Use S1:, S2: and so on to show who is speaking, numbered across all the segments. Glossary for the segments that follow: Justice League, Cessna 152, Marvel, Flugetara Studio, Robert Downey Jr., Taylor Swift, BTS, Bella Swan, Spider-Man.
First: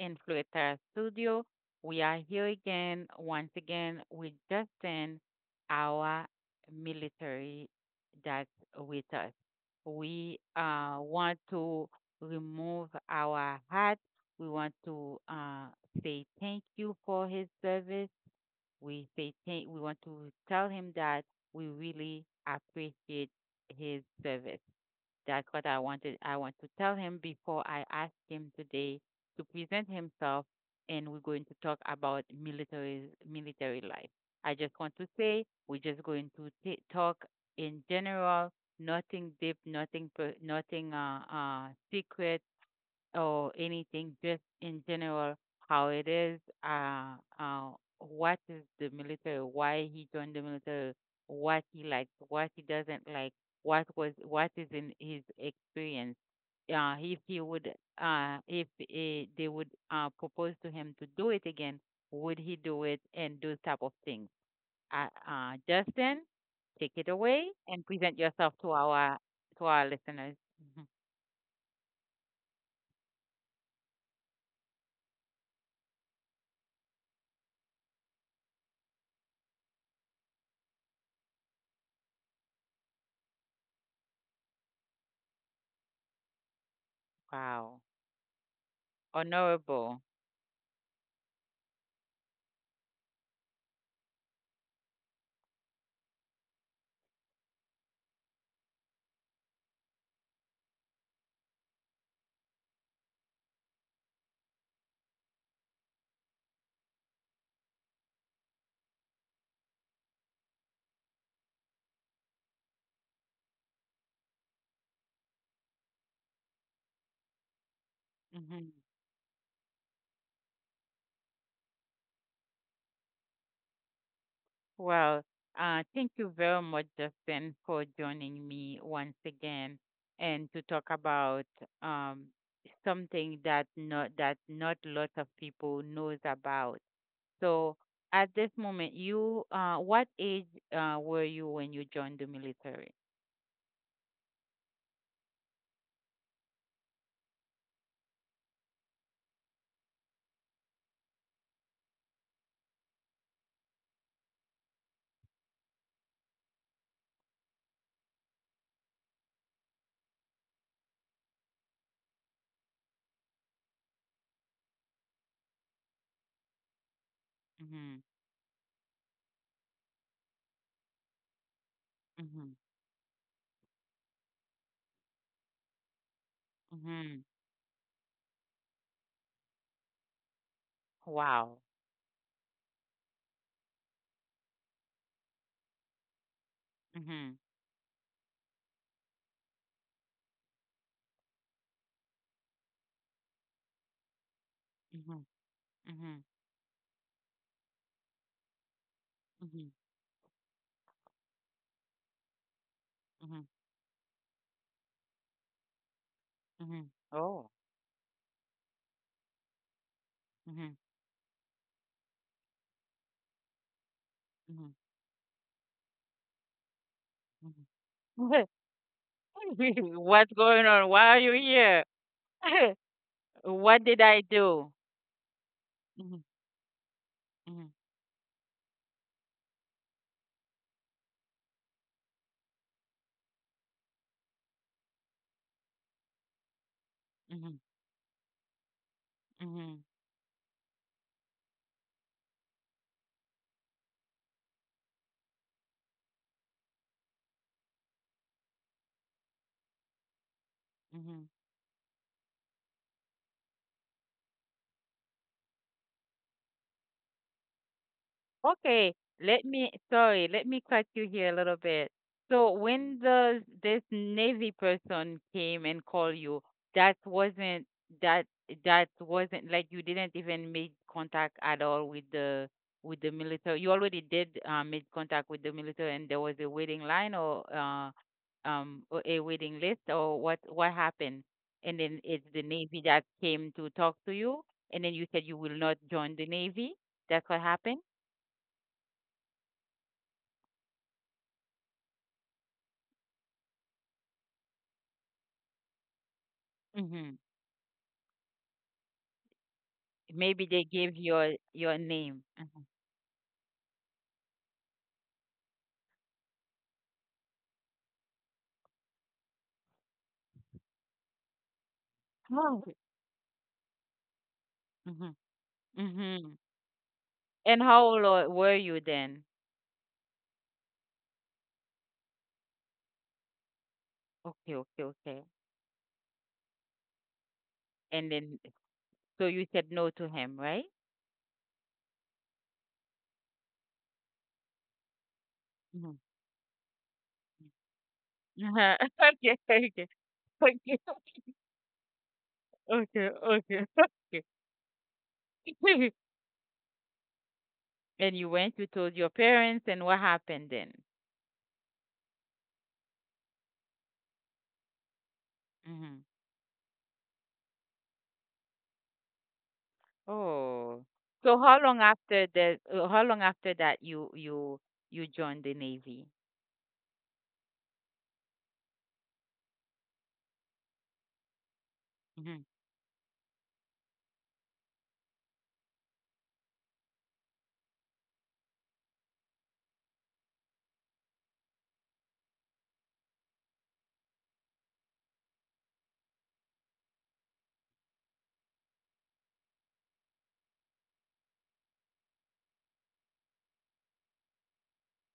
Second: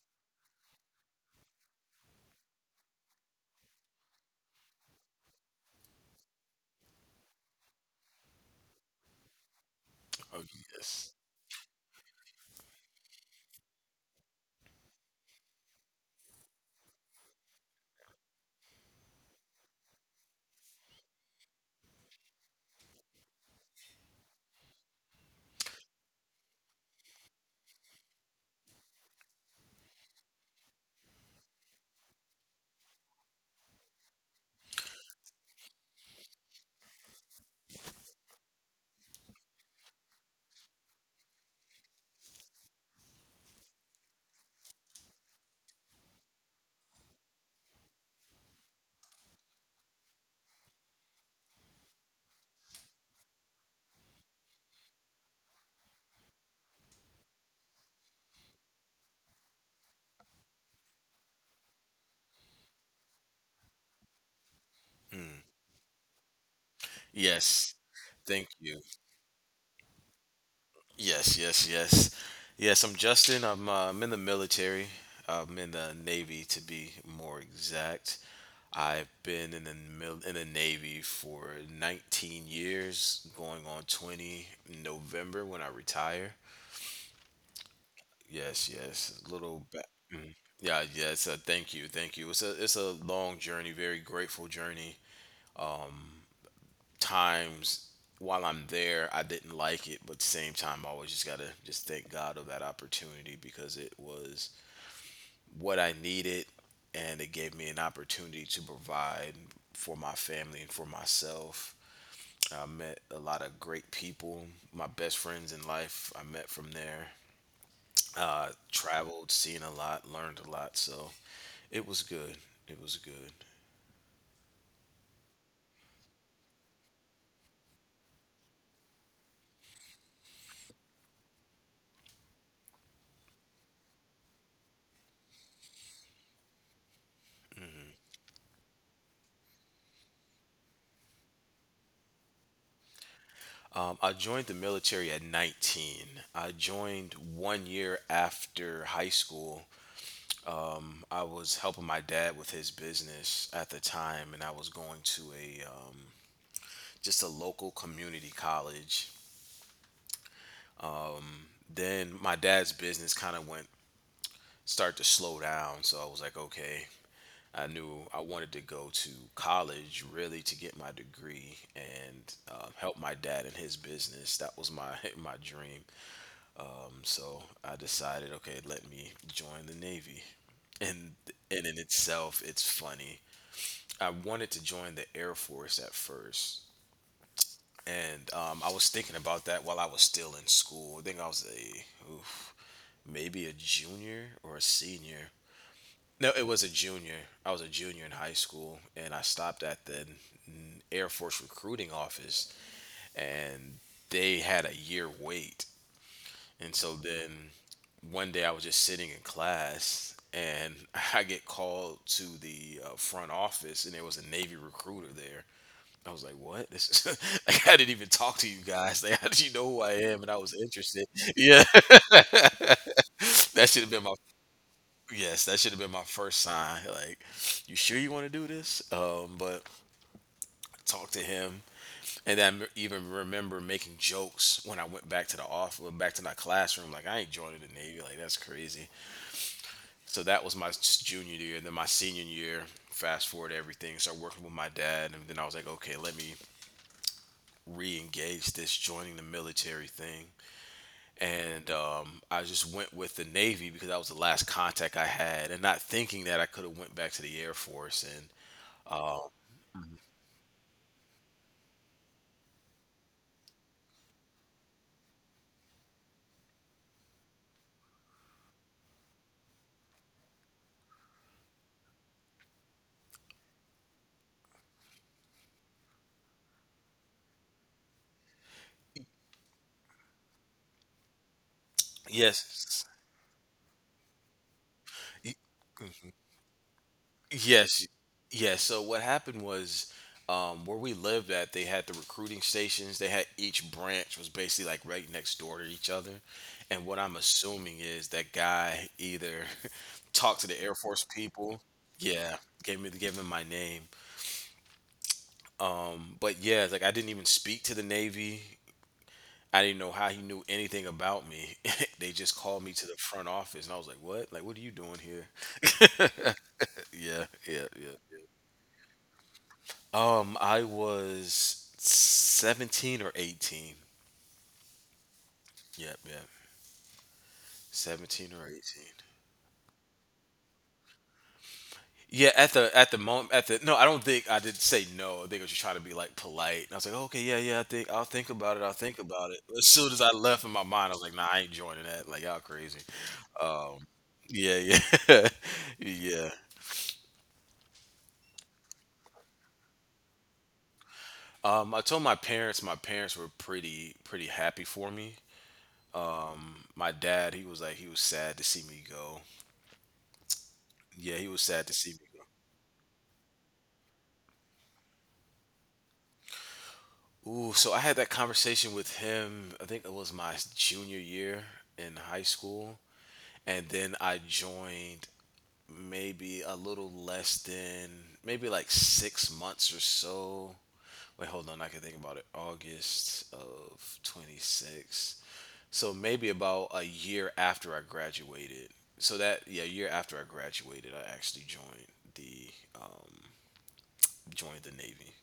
S1: in Flugetara Studio. We are here again, once again, with Justin, our military that's with us. We
S2: Oh yes.
S1: want to remove our hat. We want to say thank you for his service. We say thank. We want to tell him that we really appreciate his service. That's what I wanted. I want to tell him before I ask him today to present himself, and we're going to talk about military life. I just want to say we're just going to talk in general, nothing deep, nothing secret, or anything, just in general, how it is, what is the military, why he joined the military, what he likes, what he doesn't like, what is in his experience. Uh, if he would, if they would propose to him to do it again, would he do it and those type of things.
S2: Mm.
S1: Justin, take it away
S2: Yes.
S1: and present
S2: Thank
S1: yourself
S2: you.
S1: to our listeners.
S2: Yes, yes, yes. Yes, I'm Justin. I'm in the military. I'm in the Navy to be more exact. I've been in the in the Navy for 19 years, going on 20 in November when I retire.
S1: Wow,
S2: Yes, yes. A little back.
S1: honorable.
S2: Yeah, yes. Thank you, thank you. It's a long journey, very grateful journey. Times while I'm there, I didn't like it, but at the same time, I always just gotta just thank God of that opportunity because it was what I needed, and it gave me an opportunity to provide for my family and for myself. I met a lot of great people, my best friends in life. I met from there.
S1: Mhm.
S2: Traveled, seen a lot, learned a lot, so it was good. It was good.
S1: Well, thank you very much, Justin, for joining me once again and to talk about um, something that not lot of people knows about. So, at this moment, you what age were you when you joined the military?
S2: I joined the military at 19. I joined 1 year after high school. I was helping my dad with his business at the time, and I was going to a just a local community college. Then my dad's business kind of went start to slow down, so I was like, okay. I
S1: Mm-hmm.
S2: knew I wanted to go to college really to get my degree and
S1: Mm-hmm.
S2: help my dad in his business. That was my my dream.
S1: Mm-hmm.
S2: So I decided, okay, let me join the Navy. And
S1: Wow.
S2: and in itself, it's funny. I wanted to join the Air Force at first.
S1: Mm-hmm.
S2: And I was thinking about that while I was still in school. I think I was a, oof, maybe a junior or a
S1: Mm-hmm.
S2: senior.
S1: Mm-hmm.
S2: No, it was a junior. I was a junior in high school, and I stopped
S1: Mm-hmm.
S2: at the Air Force recruiting office,
S1: Mm-hmm.
S2: and they had a year wait. And
S1: Mm-hmm.
S2: so then
S1: Oh.
S2: one day I was just sitting in class and
S1: Mm-hmm.
S2: I get called to the front office and there was a Navy
S1: Mm-hmm.
S2: recruiter there. I was like, "What? This is like I didn't even talk to you guys. Like, how did you know who I am?" And
S1: What's
S2: I was
S1: going on?
S2: interested.
S1: Why are you
S2: Yeah,
S1: here?
S2: that should
S1: What
S2: have been
S1: did
S2: my
S1: I do?
S2: yes. That should have been my
S1: Mhm,
S2: first sign. Like,
S1: mhm,
S2: you sure you want to do this? But talk to him, and then I even remember making jokes when I went back to the office, back to my classroom. Like, I ain't joining
S1: mhm,
S2: the Navy. Like, that's crazy.
S1: mhm,
S2: So that was my junior year. Then my senior year, fast forward everything, started working with my dad, and then I was like, okay, let me re-engage this joining the military thing.
S1: mhm.
S2: And I just went with the Navy because that was the last contact I had, and not thinking that I could have went back to the Air Force. And
S1: Okay, let me, sorry, let me cut you here a little bit. So when the this Navy person came and called you, that wasn't that that wasn't like you didn't even make contact at all with the military. You already did make contact with the military, and there was a waiting line or a waiting list or what happened? And then it's the
S2: yes,
S1: Navy that came to talk to you, and then you said you will not join the Navy. That's what happened.
S2: yes. Yes. So what happened was where we lived at, they had the recruiting stations. They had each branch was basically like right next door to each other. And what I'm
S1: Mhm.
S2: assuming is that guy either talked to
S1: Maybe
S2: the
S1: they
S2: Air
S1: give
S2: Force
S1: your
S2: people.
S1: your name.
S2: Yeah,
S1: Mhm.
S2: gave me gave him my name. But yeah, like I didn't even speak to the Navy. I didn't know how he knew anything about me. They just called me
S1: Oh.
S2: to the front office, and I was like, "What? Like, what are you doing
S1: Mhm.
S2: here?"
S1: Mhm.
S2: Yeah, yeah,
S1: And how
S2: yeah.
S1: were you then?
S2: I was 17 or 18.
S1: Okay, okay, okay.
S2: Yep, yep.
S1: And
S2: 17 or
S1: then,
S2: 18.
S1: so you said no to him, right?
S2: Yeah, at the moment at the no, I don't think I did say no. I think I was just trying to be
S1: Mhm.
S2: like polite. And I was like, okay, yeah, yeah, I think I'll think about it. I'll
S1: Uh-huh.
S2: think about it.
S1: Okay,
S2: As soon
S1: okay,
S2: as I left in my mind, I was like, nah, I ain't joining that. Like y'all crazy.
S1: okay, okay, okay,
S2: Um,
S1: okay.
S2: yeah, yeah, yeah.
S1: And you went, you told your parents, and what happened then?
S2: I told my parents. My parents were pretty happy for me.
S1: Hmm.
S2: My dad, he was like, he was sad to see me go.
S1: Oh,
S2: Yeah, he was
S1: so
S2: sad
S1: how
S2: to
S1: long
S2: see me
S1: after how long after that you joined the Navy?
S2: ooh, so I had that conversation with him. I think it was my junior year in high
S1: Mm-hmm.
S2: school, and then I joined maybe a little less than maybe like 6 months or so. Wait, hold on. I can think about it. August of twenty six. So maybe about a year after I graduated. So that yeah, a year after I graduated, I actually the um, joined the Navy.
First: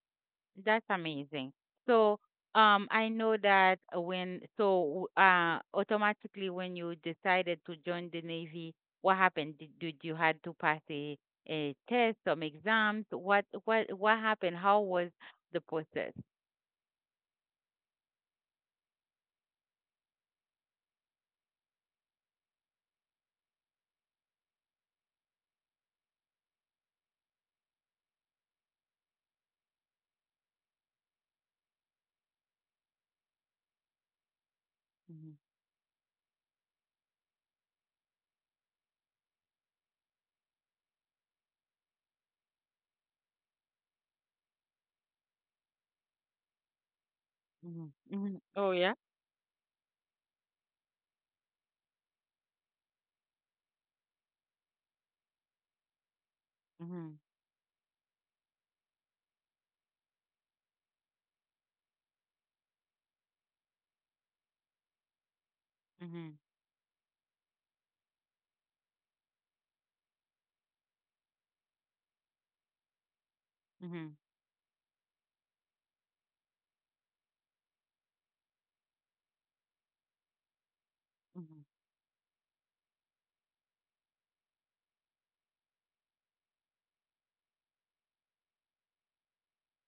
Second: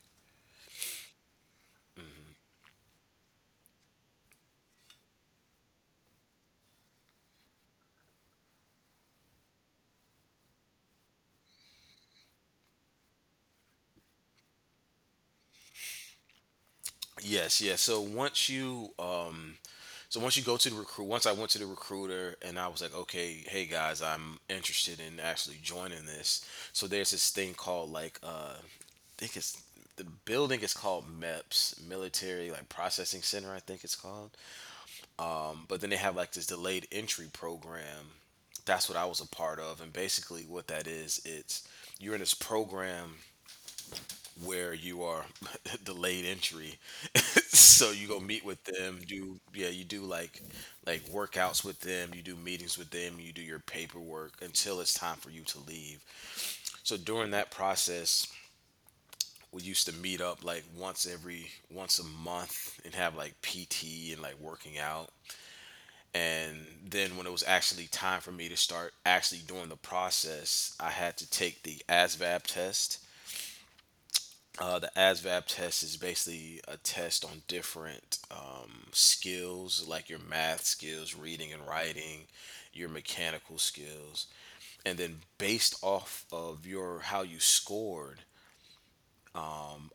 S1: That's amazing. So, I know that when, so, automatically when you decided to join the Navy, what happened? Did you had to pass a test, some exams? What happened? How was the process?
S2: Yes, yes. So once you go to the recruit once I went to the recruiter and I was like, "Okay, hey guys, I'm interested in actually joining this." So there's this thing called like I think it's the building is called MEPS, Military like Processing Center, I think it's called.
S1: Mm-hmm,
S2: But then they have like this delayed entry program. That's what I was a part of and basically what that is, it's you're in this program where you are delayed entry. So you go meet
S1: hmm.
S2: with
S1: Oh,
S2: them,
S1: yeah.
S2: do yeah, you do like workouts with them, you do meetings with them, you do your paperwork until it's time for you to leave. So
S1: Mm-hmm,
S2: during that process, we used to meet up like once a month and have like PT and like working out.
S1: hmm,
S2: And then when it was actually time for me to start actually doing the process, I had to take the ASVAB test.
S1: hmm,
S2: The ASVAB test is basically a test on different skills, like your math skills, reading and
S1: hmm.
S2: writing, your mechanical skills, and then based off of your how you scored,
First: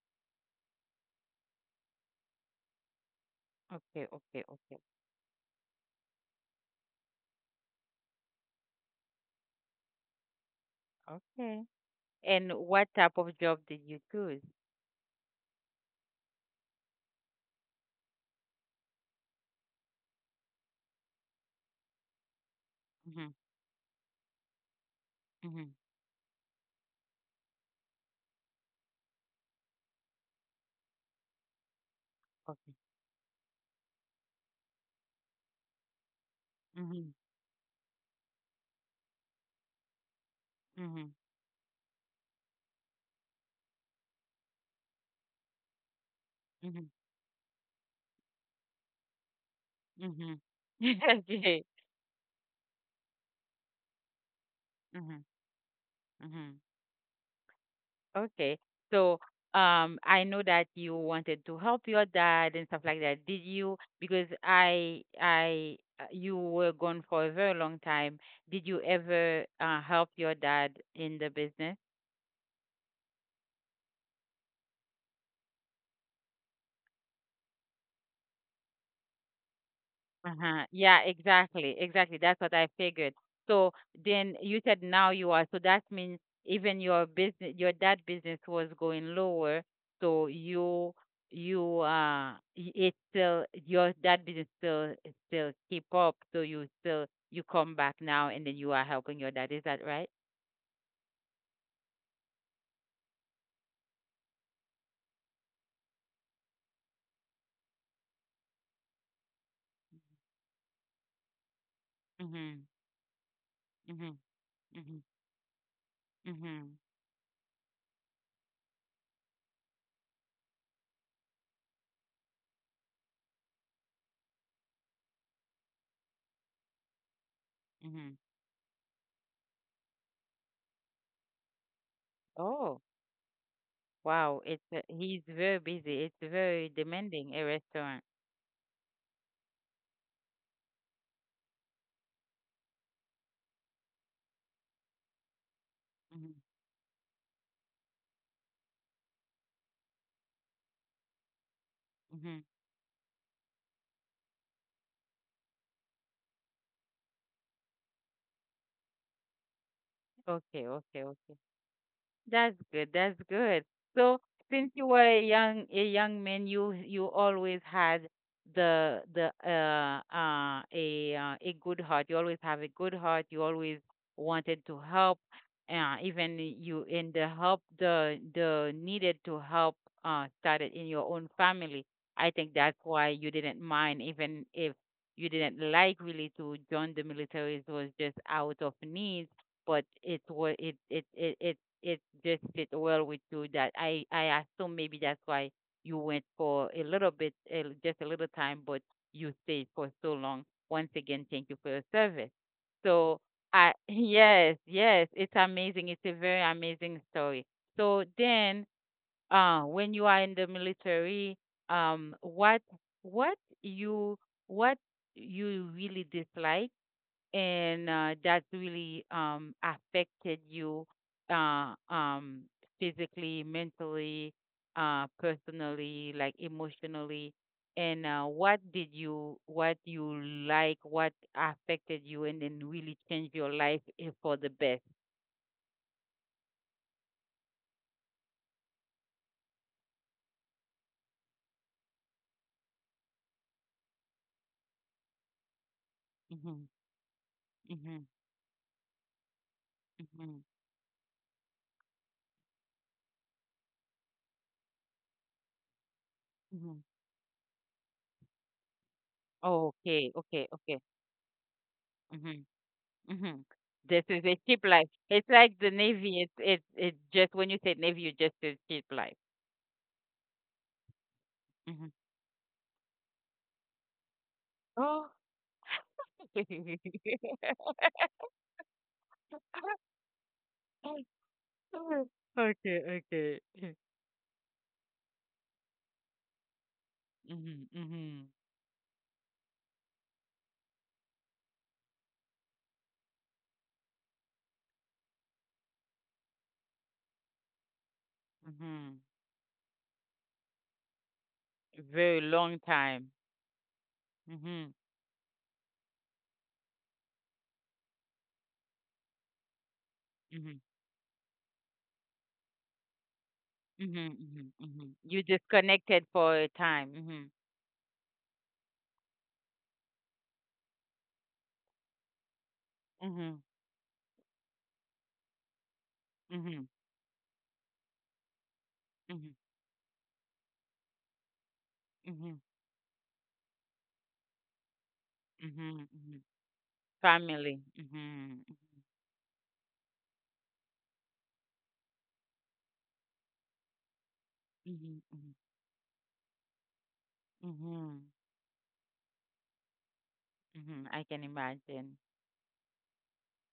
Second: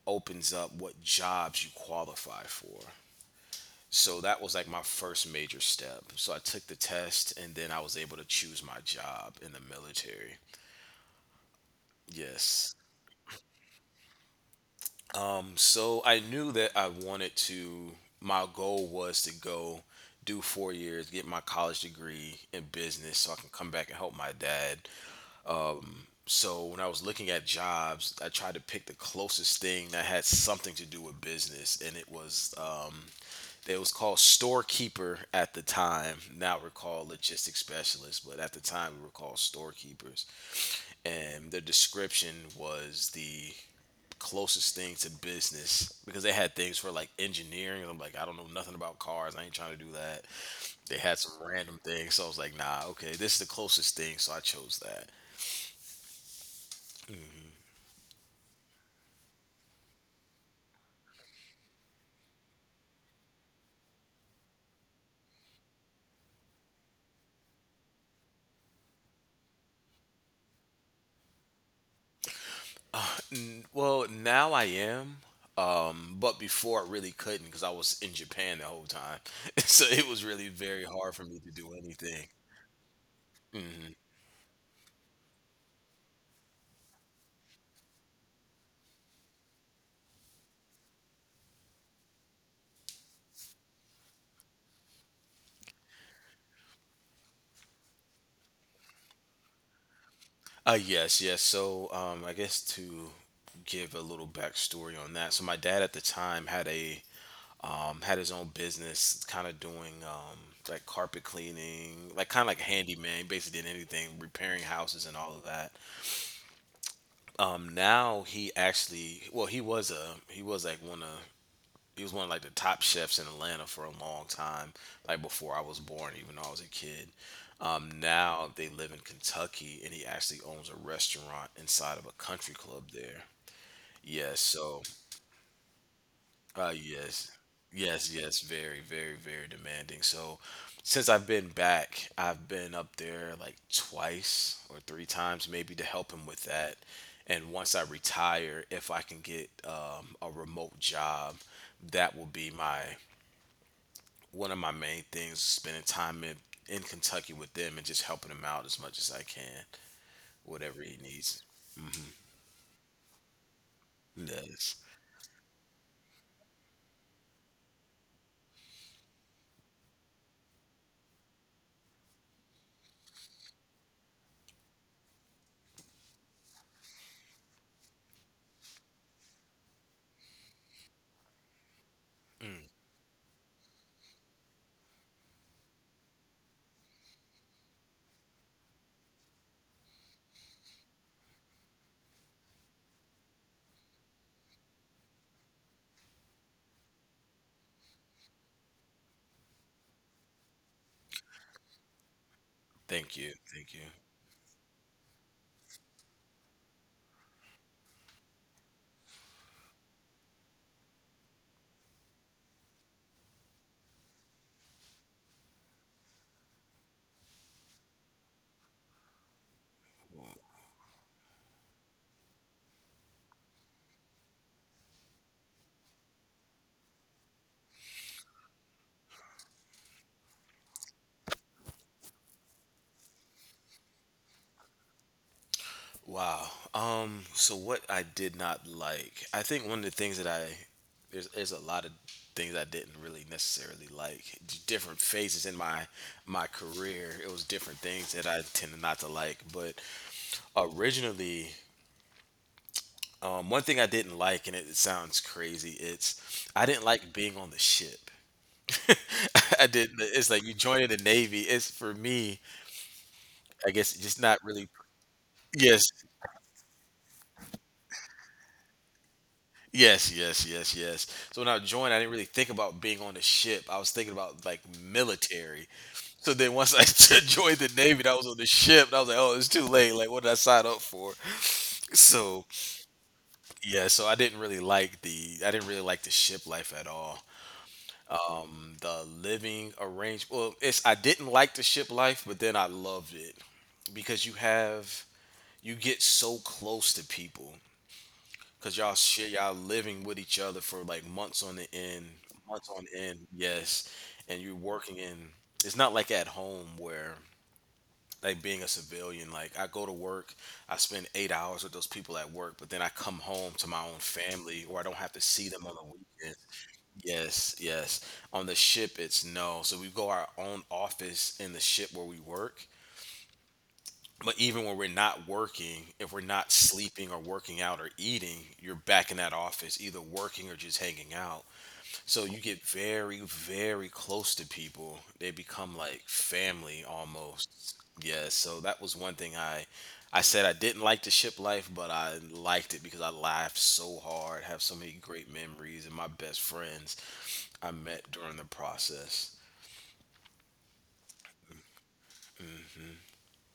S2: opens up what jobs you qualify for.
S1: Okay,
S2: So
S1: okay,
S2: that was like
S1: okay,
S2: my first major step. So I took the test, and then I was able to choose my job in the military.
S1: okay. And
S2: Yes.
S1: what type of job did you choose?
S2: So I knew that I wanted to, my goal was to go do 4 years, get my college degree in business
S1: Mm-hmm,
S2: so I can come back and help my dad.
S1: hmm.
S2: So when I was looking at jobs, I tried to pick the closest thing that had something to do with business. And
S1: Okay.
S2: it was called storekeeper at the time. Now we're called
S1: Mm-hmm,
S2: logistics specialists, but at the time we were called storekeepers.
S1: hmm,
S2: And the description was the closest thing to business because they had things
S1: hmm.
S2: for like engineering. I'm like, I don't know nothing about cars. I ain't trying to do that.
S1: Mhm.
S2: They had some
S1: Okay.
S2: random things. So I was like, nah, okay, this is the closest thing. So I chose that.
S1: Mhm. Mhm. Okay. So, I know that you wanted to help your dad and stuff like that. Did you? Because you were gone for a very long time. Did you ever help your dad in the business?
S2: Well, now I am. But before I really couldn't because I was in Japan the whole time. So it was really
S1: Uh-huh.
S2: very
S1: Yeah,
S2: hard for me to
S1: exactly.
S2: do
S1: Exactly.
S2: anything.
S1: That's what I figured. So then you said now you are. So that means even your business, your that business was going lower. So it's still your that business still keep up. So you still you come back now and then you are helping your dad. Is that right?
S2: Yes, yes. So, I guess to give a little backstory on that. So, my dad at the time had a had his own business, kind of doing like carpet cleaning, like kind of like
S1: Mhm.
S2: handyman. He basically did anything,
S1: Mhm.
S2: repairing houses
S1: Mhm.
S2: and all of that.
S1: Mhm.
S2: Now he actually, well, he was a he was like one of he was one of like the top chefs in Atlanta for a long time, like before I was born, even though I was a kid.
S1: Mhm.
S2: Now they live in Kentucky, and he actually owns a restaurant inside of a country
S1: Oh,
S2: club there. Yes,
S1: wow. It's
S2: so
S1: he's very busy. It's very
S2: Yes,
S1: demanding a restaurant.
S2: yes, yes. Very, very, very demanding. So, since I've been back, I've been up there like twice or three times, maybe to help him
S1: Mhm.
S2: with that. And once I retire, if I can get a remote job, that will
S1: Mhm.
S2: be my one of my main things. Spending time in Kentucky with them and just helping him out as much as I can,
S1: Okay.
S2: whatever he
S1: Okay. Okay.
S2: needs.
S1: That's good. That's good. So
S2: Yes.
S1: since you were a young man, you always had the a good heart. You always have a good heart. You always wanted to help. Even you in the help the needed to help started in your own family. I think
S2: Mm.
S1: that's why you didn't mind even if you didn't like really to join the military. It was just out of need, but it was it it it, it it just fit well with you that I assume maybe that's why you went for a little bit, just a little time, but you stayed for so long. Once again, thank you for your service.
S2: Thank
S1: So
S2: you.
S1: I
S2: Thank you.
S1: yes, yes, it's amazing. It's a very amazing story. So then, when you are in the military, um, what what you what you really dislike, and that really affected you uh, um, physically, mentally, personally, like emotionally. And what did you, what you like, what affected you, and then really changed your life for the best?
S2: Wow. So what I did not like, I think one of the things that I there's a lot of things I didn't really necessarily like. Different phases in my my
S1: Hmm.
S2: career, it was different
S1: Hmm.
S2: things that I tended not to like. But
S1: Hmm.
S2: originally, one thing I didn't like, and it sounds crazy, it's I
S1: Hmm.
S2: didn't like being on the ship. I didn't.
S1: Okay,
S2: It's
S1: okay,
S2: like you
S1: okay.
S2: joining the navy. It's for me,
S1: Hmm. Hmm.
S2: I guess,
S1: This
S2: just
S1: is a
S2: not
S1: cheap
S2: really.
S1: life. It's like the
S2: Yes,
S1: Navy. It's just when you say Navy, you just say cheap life.
S2: yes, yes, yes, yes. So when I
S1: Hmm.
S2: joined, I didn't really think about being on the ship. I was thinking about like military. So then once I joined the Navy, and I was on the ship, and I was like, oh, it's too late. Like, what did I sign up for? So
S1: Okay, okay.
S2: yeah, so I didn't really like the I didn't really like the ship life at all.
S1: Mm-hmm, mm-hmm,
S2: The living arrangement. Well, it's I didn't like the ship life, but then I loved it because you get so close to people cause
S1: mm-hmm.
S2: y'all share y'all living with each other for like months on the end,
S1: Very long
S2: months on
S1: time.
S2: end, yes. And you're
S1: Mm-hmm,
S2: working in. It's not like at home where like being a civilian. Like I go to work,
S1: mm-hmm,
S2: I spend 8 hours with those people at work, but then I come home to my
S1: mm-hmm,
S2: own
S1: mm-hmm,
S2: family, or I
S1: mm-hmm.
S2: don't have to
S1: You
S2: see them on the
S1: disconnected for
S2: weekend.
S1: a time. Mm-hmm,
S2: Yes, yes. On the ship, it's no. So we go our own office in the ship where we work,
S1: mm-hmm,
S2: but even when we're not working, if we're not
S1: mm-hmm,
S2: sleeping or working out or eating, you're back in
S1: mm-hmm,
S2: that office, either working or just hanging out. So
S1: mm-hmm,
S2: you get very, very close to people. They become
S1: mm-hmm,
S2: like
S1: mm-hmm.
S2: family
S1: Family.
S2: almost. Yeah.
S1: Mm-hmm,
S2: So that was one thing I said I didn't like the ship life, but I liked it because I laughed so hard, have so many
S1: mm-hmm,
S2: great
S1: mm-hmm,
S2: memories, and my best friends I
S1: mm-hmm.
S2: met during the process.
S1: Mm-hmm. I can imagine.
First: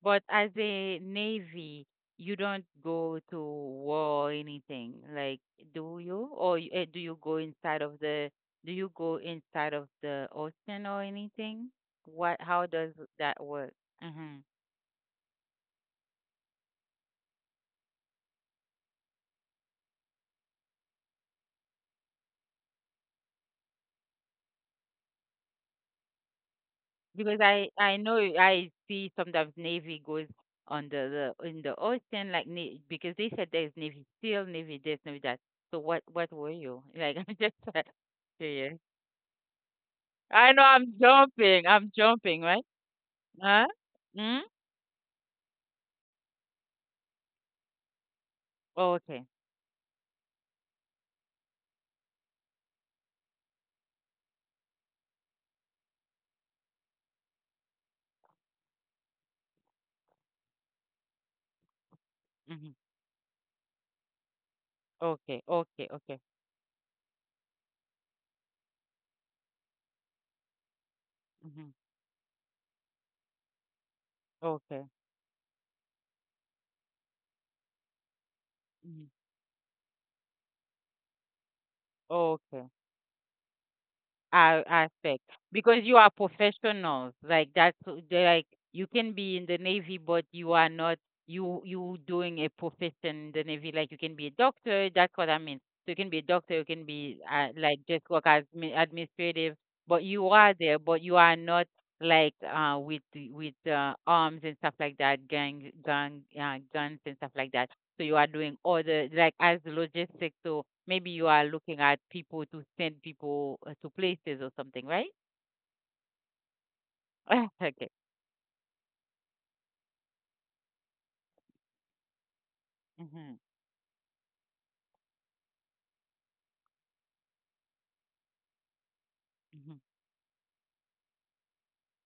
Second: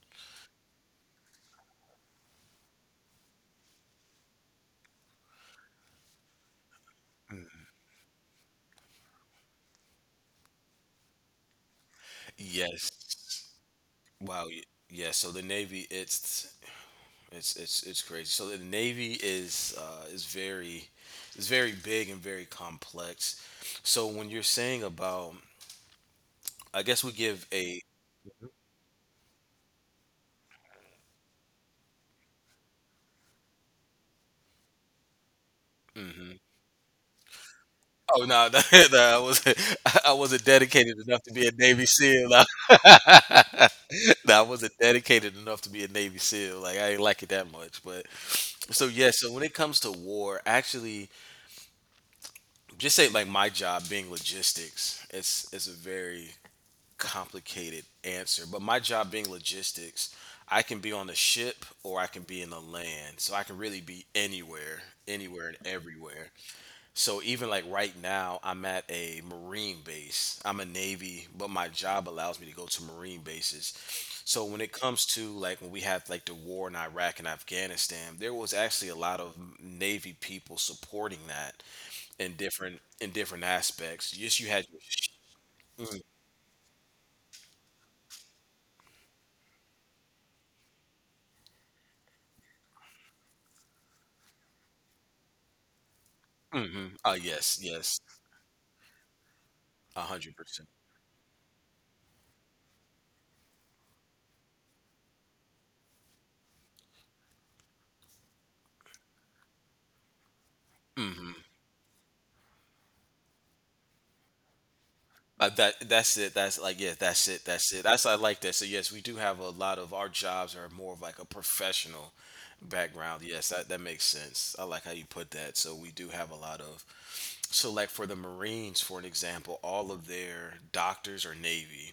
S1: But as a Navy, you don't go to war or anything, like, do you? Or do you go inside of the ocean or anything? What, how does
S2: Yes.
S1: that work? Mhm.
S2: Wow. Yeah. So the Navy, it's it's crazy. So the Navy is very big and very complex. So when you're saying about, I guess we
S1: Because
S2: give
S1: I
S2: a.
S1: I know I see sometimes Navy goes on the in the ocean like because they said there's Navy SEAL, Navy this, Navy that. So what
S2: hmm
S1: were you? Like I'm just
S2: Oh no,
S1: curious.
S2: no, I was I wasn't
S1: I know I'm
S2: dedicated enough to be a
S1: jumping.
S2: Navy
S1: I'm
S2: SEAL.
S1: jumping,
S2: No.
S1: right? Ah? Hmm?
S2: No, I wasn't dedicated enough to be a Navy SEAL. Like I didn't like it that much, but so yeah.
S1: Okay.
S2: So when it comes to war, actually, just say like my job being logistics, it's a very complicated answer, but my job being logistics, I can be on the ship or I can be in the
S1: Mhm.
S2: land. So I can really be anywhere,
S1: Okay.
S2: anywhere and
S1: Okay. Okay.
S2: everywhere. So even like right now, I'm at a Marine base. I'm a Navy, but
S1: Mhm.
S2: my job allows me to go to Marine bases. So when it
S1: Okay.
S2: comes to like when we had like the war in Iraq and Afghanistan, there was actually a
S1: Mhm.
S2: lot of Navy people supporting that
S1: Okay.
S2: in different aspects. Yes, you had your
S1: Aspect, because you are professionals, like that's they're like you can be in the Navy but you are not you doing a profession in the Navy, like you can be a doctor, that's what I mean. So you can be a doctor, you can
S2: Mhm.
S1: be
S2: Oh yes,
S1: like just
S2: yes.
S1: work as administrative, but
S2: A
S1: you
S2: hundred
S1: are
S2: percent.
S1: there but you are not like with arms and stuff like that, gang gang guns and stuff like that. So you are doing all the like as the logistics. So maybe you are looking at people to send people to places or something, right?
S2: That that's it. That's like yeah. That's it. That's
S1: Okay.
S2: it. That's I like that. So yes, we do have a lot of our jobs are more of like a professional background.
S1: Mhm.
S2: Yes, that that makes sense. I like how you put that. So we do have a lot of. So like for the Marines, for an example,
S1: Mhm.
S2: all of their doctors are Navy,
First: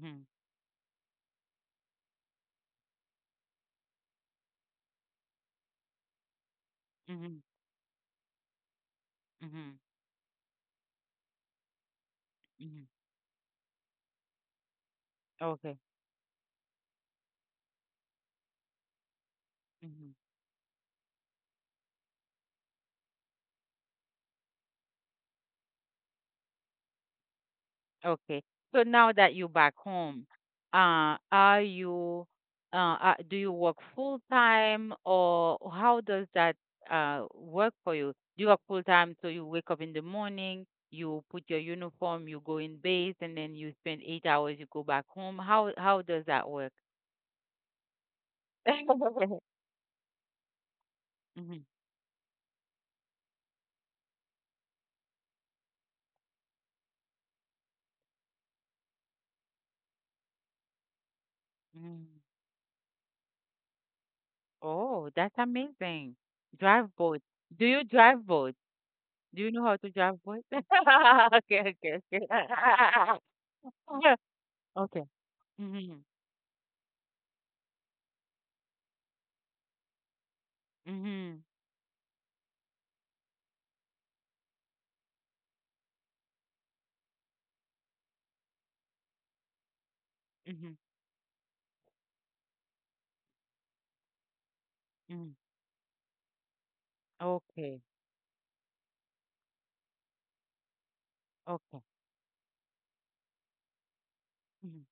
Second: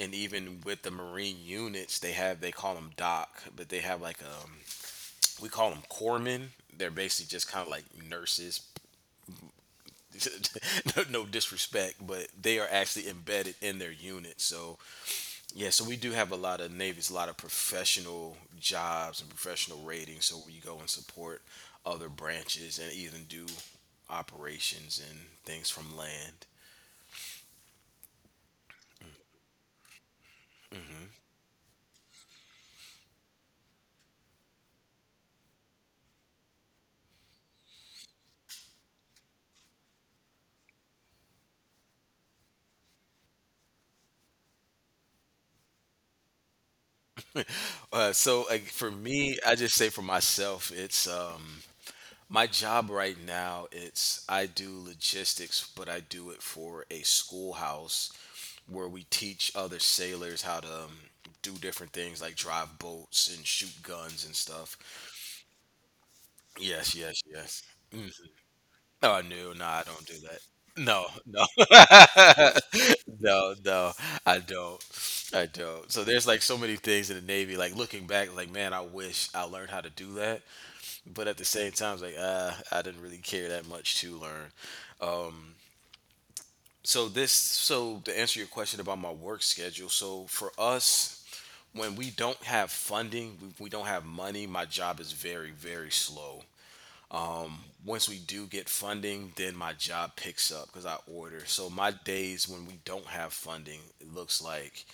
S2: and even with the Marine units, they have they call them doc, but they have like we call them corpsmen. They're basically
S1: Mhm.
S2: just kind of like nurses,
S1: Mhm.
S2: no, no disrespect, but they are
S1: Mhm.
S2: actually embedded in their unit. So yeah,
S1: Okay.
S2: so we do have a lot of navies, a lot of professional jobs and professional
S1: Mhm.
S2: ratings. So we go and support other branches and even do operations and things from land.
S1: Okay. So now that you're back home, uh, are you, do you work full time or how does that work for you? Do you work full time so you wake up in the morning, you put your uniform, you go in base, and then you spend 8 hours, you go back home. How does that work?
S2: So like for me, I just say for myself, it's
S1: Mhm.
S2: my job right now. It's I do logistics, but I do it for a schoolhouse where we teach other sailors how to do different things
S1: Mm.
S2: like drive boats and shoot guns and stuff.
S1: Oh, that's amazing.
S2: Yes,
S1: Drive
S2: yes,
S1: boat.
S2: yes.
S1: Do you
S2: hmm
S1: drive boat?
S2: Oh,
S1: Do
S2: no,
S1: you
S2: no,
S1: know how
S2: I
S1: to
S2: don't do
S1: drive
S2: that.
S1: boat?
S2: No, no,
S1: Okay, okay, okay.
S2: no, no, I don't.
S1: Okay.
S2: I don't. So
S1: Mhm.
S2: there's like so many things in the Navy. Like looking back, like man, I wish I learned how to do that. But at the
S1: Mhm.
S2: same time, it's like I didn't really care that much to learn. So this, so to answer your question about my work schedule, so for
S1: Mhm.
S2: us, when we don't have funding, we don't have money, my job is
S1: Mhm.
S2: very, very slow.
S1: Okay.
S2: Once we do get funding, then my job picks up because I order. So
S1: Okay.
S2: my days when we don't have funding, it looks
S1: Mhm.
S2: like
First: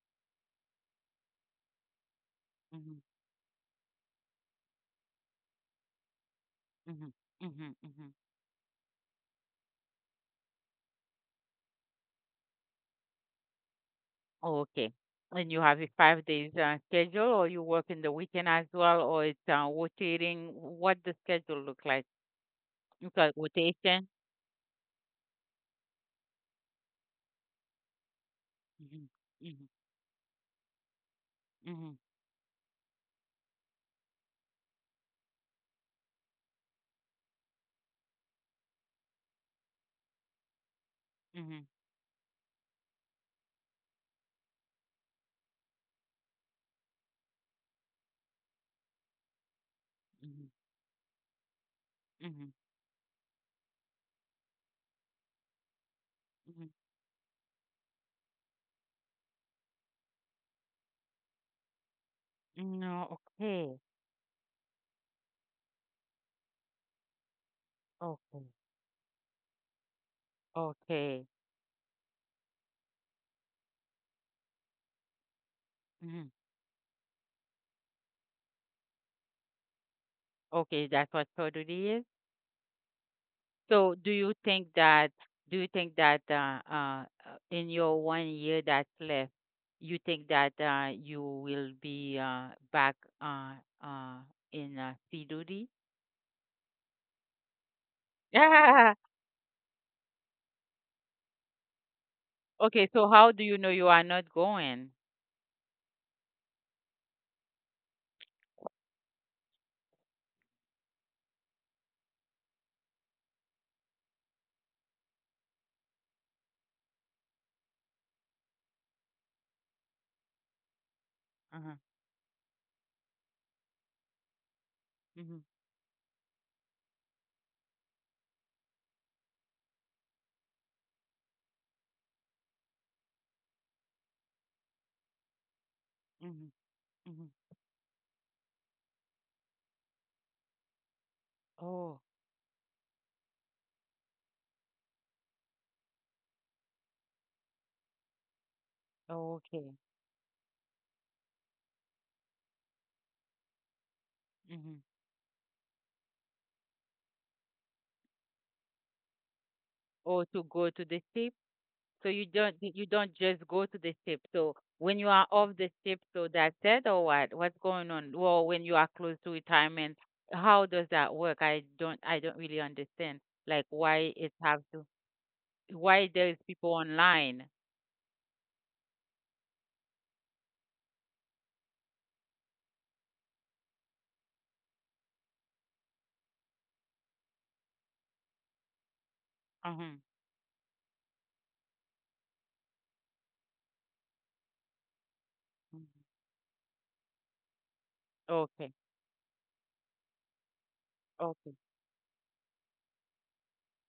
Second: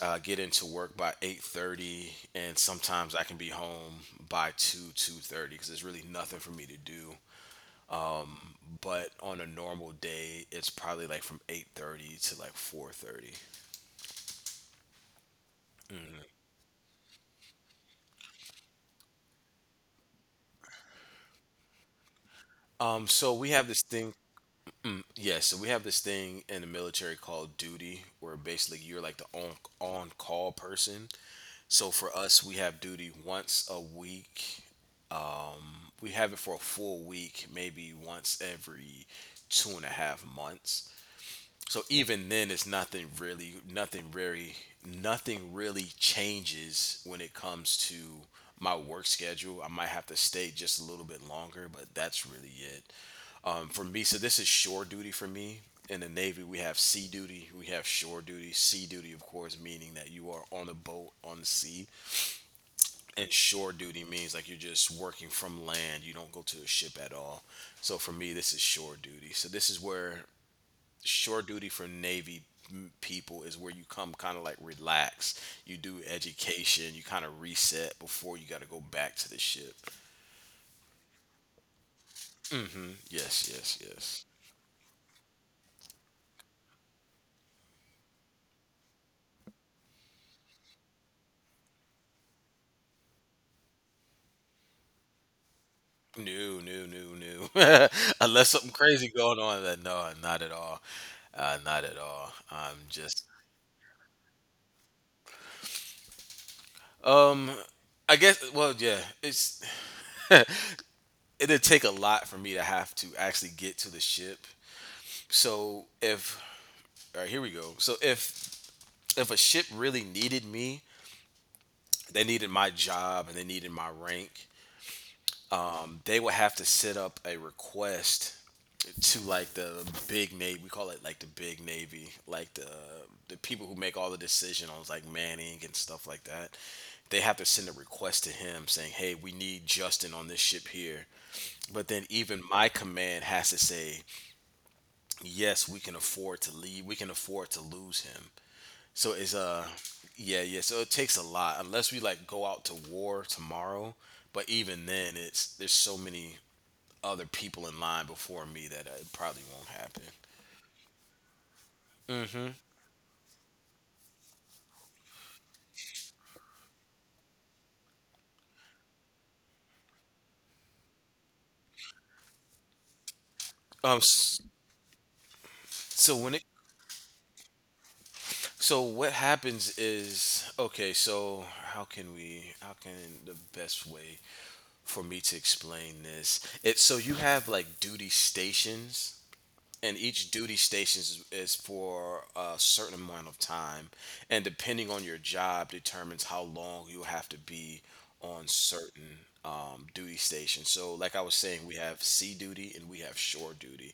S2: get into work by 8:30 and
S1: Mhm.
S2: sometimes I can be home by 2, 2:30 because there's really nothing for me to
S1: Mhm.
S2: do.
S1: Mhm. Mhm.
S2: But on a normal day, it's probably like from 8:30 to like 4:30.
S1: Okay. And you have a 5 days schedule, or you work in the weekend as well, or it's rotating. What the schedule look like? You got
S2: So we have this
S1: rotation.
S2: thing Yeah, so we have this thing in the military called duty, where basically you're
S1: Mhm.
S2: like the
S1: Mhm.
S2: on call person. So
S1: Mhm.
S2: for us, we have duty once a week. We have it for a full week, maybe once every two and a half months.
S1: Mhm.
S2: So even then, it's nothing really, nothing very, nothing really changes when it comes to my work schedule. I might have to
S1: Mhm.
S2: stay just a little bit longer, but that's
S1: Mhm.
S2: really it. For me, so this is shore duty for me. In the Navy, we
S1: Mhm.
S2: have sea duty, we have shore duty. Sea duty, of course, meaning that you are on a boat on the sea,
S1: No.
S2: and shore
S1: Okay.
S2: duty means like you're just working from land. You don't go to the ship at all. So for me,
S1: Okay.
S2: this is shore duty. So this is where
S1: Okay.
S2: shore duty for Navy people is where you come kind of like relax. You do
S1: Mhm.
S2: education, you kind of reset before you got to go back to the ship.
S1: Okay. That's what surgery is.
S2: Yes, yes,
S1: So do
S2: yes.
S1: you think that do you think that uh, uh, uh, in your one year that's left, you think that you will be back uh, uh, in sea duty?
S2: No, no, no, no. Unless something
S1: Yeah.
S2: crazy going on, then no, not at all. Not at all. I'm
S1: Okay. So
S2: just,
S1: how do you know you are not going?
S2: um, I guess. Well, yeah, it's it'd take a lot for me to have to actually get to the ship. So if, all right, here we go. So if a ship really needed me,
S1: Uh-huh.
S2: they needed my job and they needed my rank.
S1: Hmm.
S2: They would have to set up a request to like the big navy. We call it like the big navy, like the people who make all the decisions, like Manning and stuff like
S1: Hmm.
S2: that. They
S1: Hmm.
S2: have to send a request to him saying, "Hey, we need Justin on this ship here." But
S1: Oh.
S2: then even my command has to say, "Yes, we can afford to leave. We can afford to lose him." So it's
S1: Oh, okay.
S2: yeah, yeah. So it takes a lot unless we like go out to war tomorrow. But
S1: Hmm.
S2: even then, it's there's so many other people in line before me that it probably won't happen.
S1: Oh, to go to the ship. So you don't just go to the ship. So when you are off the ship, so that's it or what? What's going on? Well, when you are close to retirement, how does that work? I don't really understand. Like why it
S2: S-
S1: have to why
S2: So
S1: there
S2: when it
S1: is people online.
S2: So what happens is okay. So how can we? How can the best way for me to explain this? It's so you have like duty stations, and
S1: Uh-huh.
S2: each duty station is for a certain amount of time, and depending on your job
S1: Mhm.
S2: determines how long you have to be on
S1: Okay.
S2: certain duty stations. So, like I was
S1: Okay.
S2: saying, we have sea duty and we have shore duty.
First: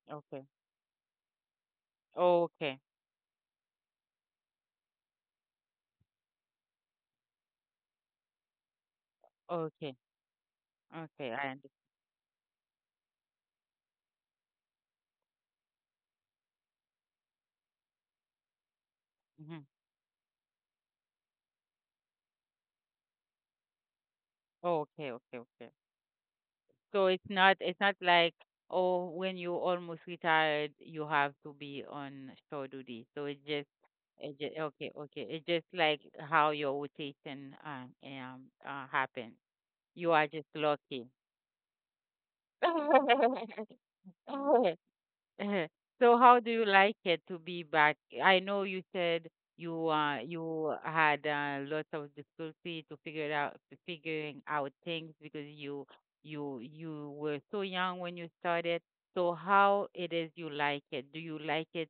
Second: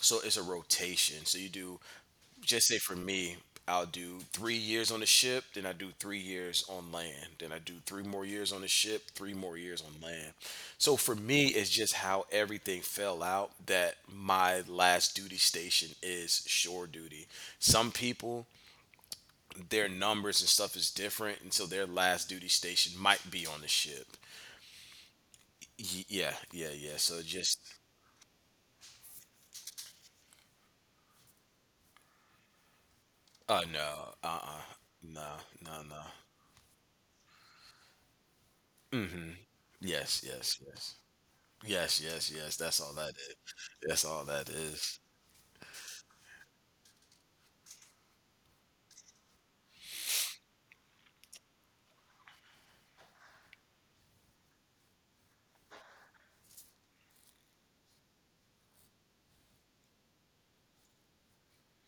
S2: So it's a
S1: Okay.
S2: rotation. So you do just say
S1: Okay.
S2: for me, I'll do 3 years on the ship, then I do 3 years on land, then I do 3 more years on the ship, 3 more years
S1: Okay.
S2: on land. So for
S1: Okay.
S2: me,
S1: I understand.
S2: it's just how everything fell out that my last duty station is shore duty. Some people,
S1: Hmm.
S2: their numbers and stuff is different, and so their last duty station might be on the ship.
S1: Okay. Okay. Okay.
S2: Yeah, yeah, yeah.
S1: So
S2: So just,
S1: it's not like oh when you almost retired you have to be on shore duty. So
S2: uh, no,
S1: it just
S2: uh,
S1: okay okay
S2: no,
S1: it's just
S2: no,
S1: like
S2: no.
S1: how your rotation happened. You
S2: Yes,
S1: are just
S2: yes, yes.
S1: lucky.
S2: Yes, yes, yes. That's all that is. That's all that is.
S1: So how do you like it to be back? I know you said you had lots of difficulty to figure it out to figuring out things because you were so young when you started. So how it is you like it? Do you like it?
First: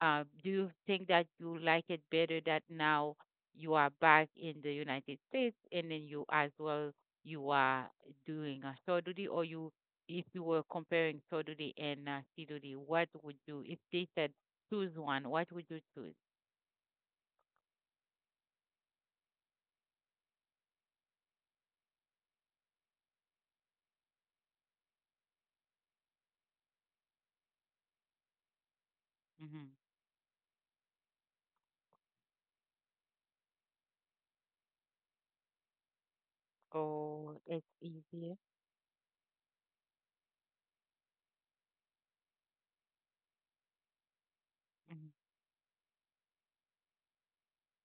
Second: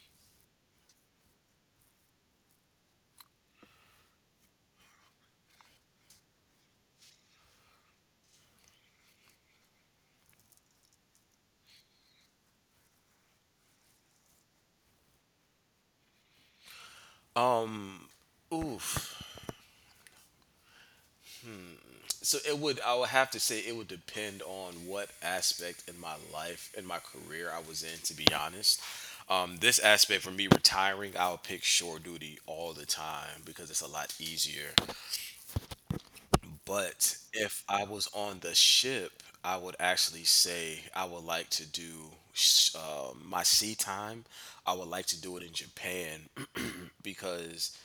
S1: Do you think that you like it better that now you are back in the United States and then you as well you are doing a show duty or you if you were comparing Toduri and Siduri, what would you, if they said choose one, what would you choose?
S2: Oof. So it would I would have to say it would depend on what aspect in my life in my career I was in to be honest.
S1: Hmm.
S2: This aspect for me retiring, I'll pick shore duty all the time because it's a lot easier. But
S1: Oh,
S2: if
S1: it's
S2: I was
S1: easier.
S2: on the ship, I would actually say I would like to do my sea time. I would
S1: Mm-hmm.
S2: like to do it in Japan because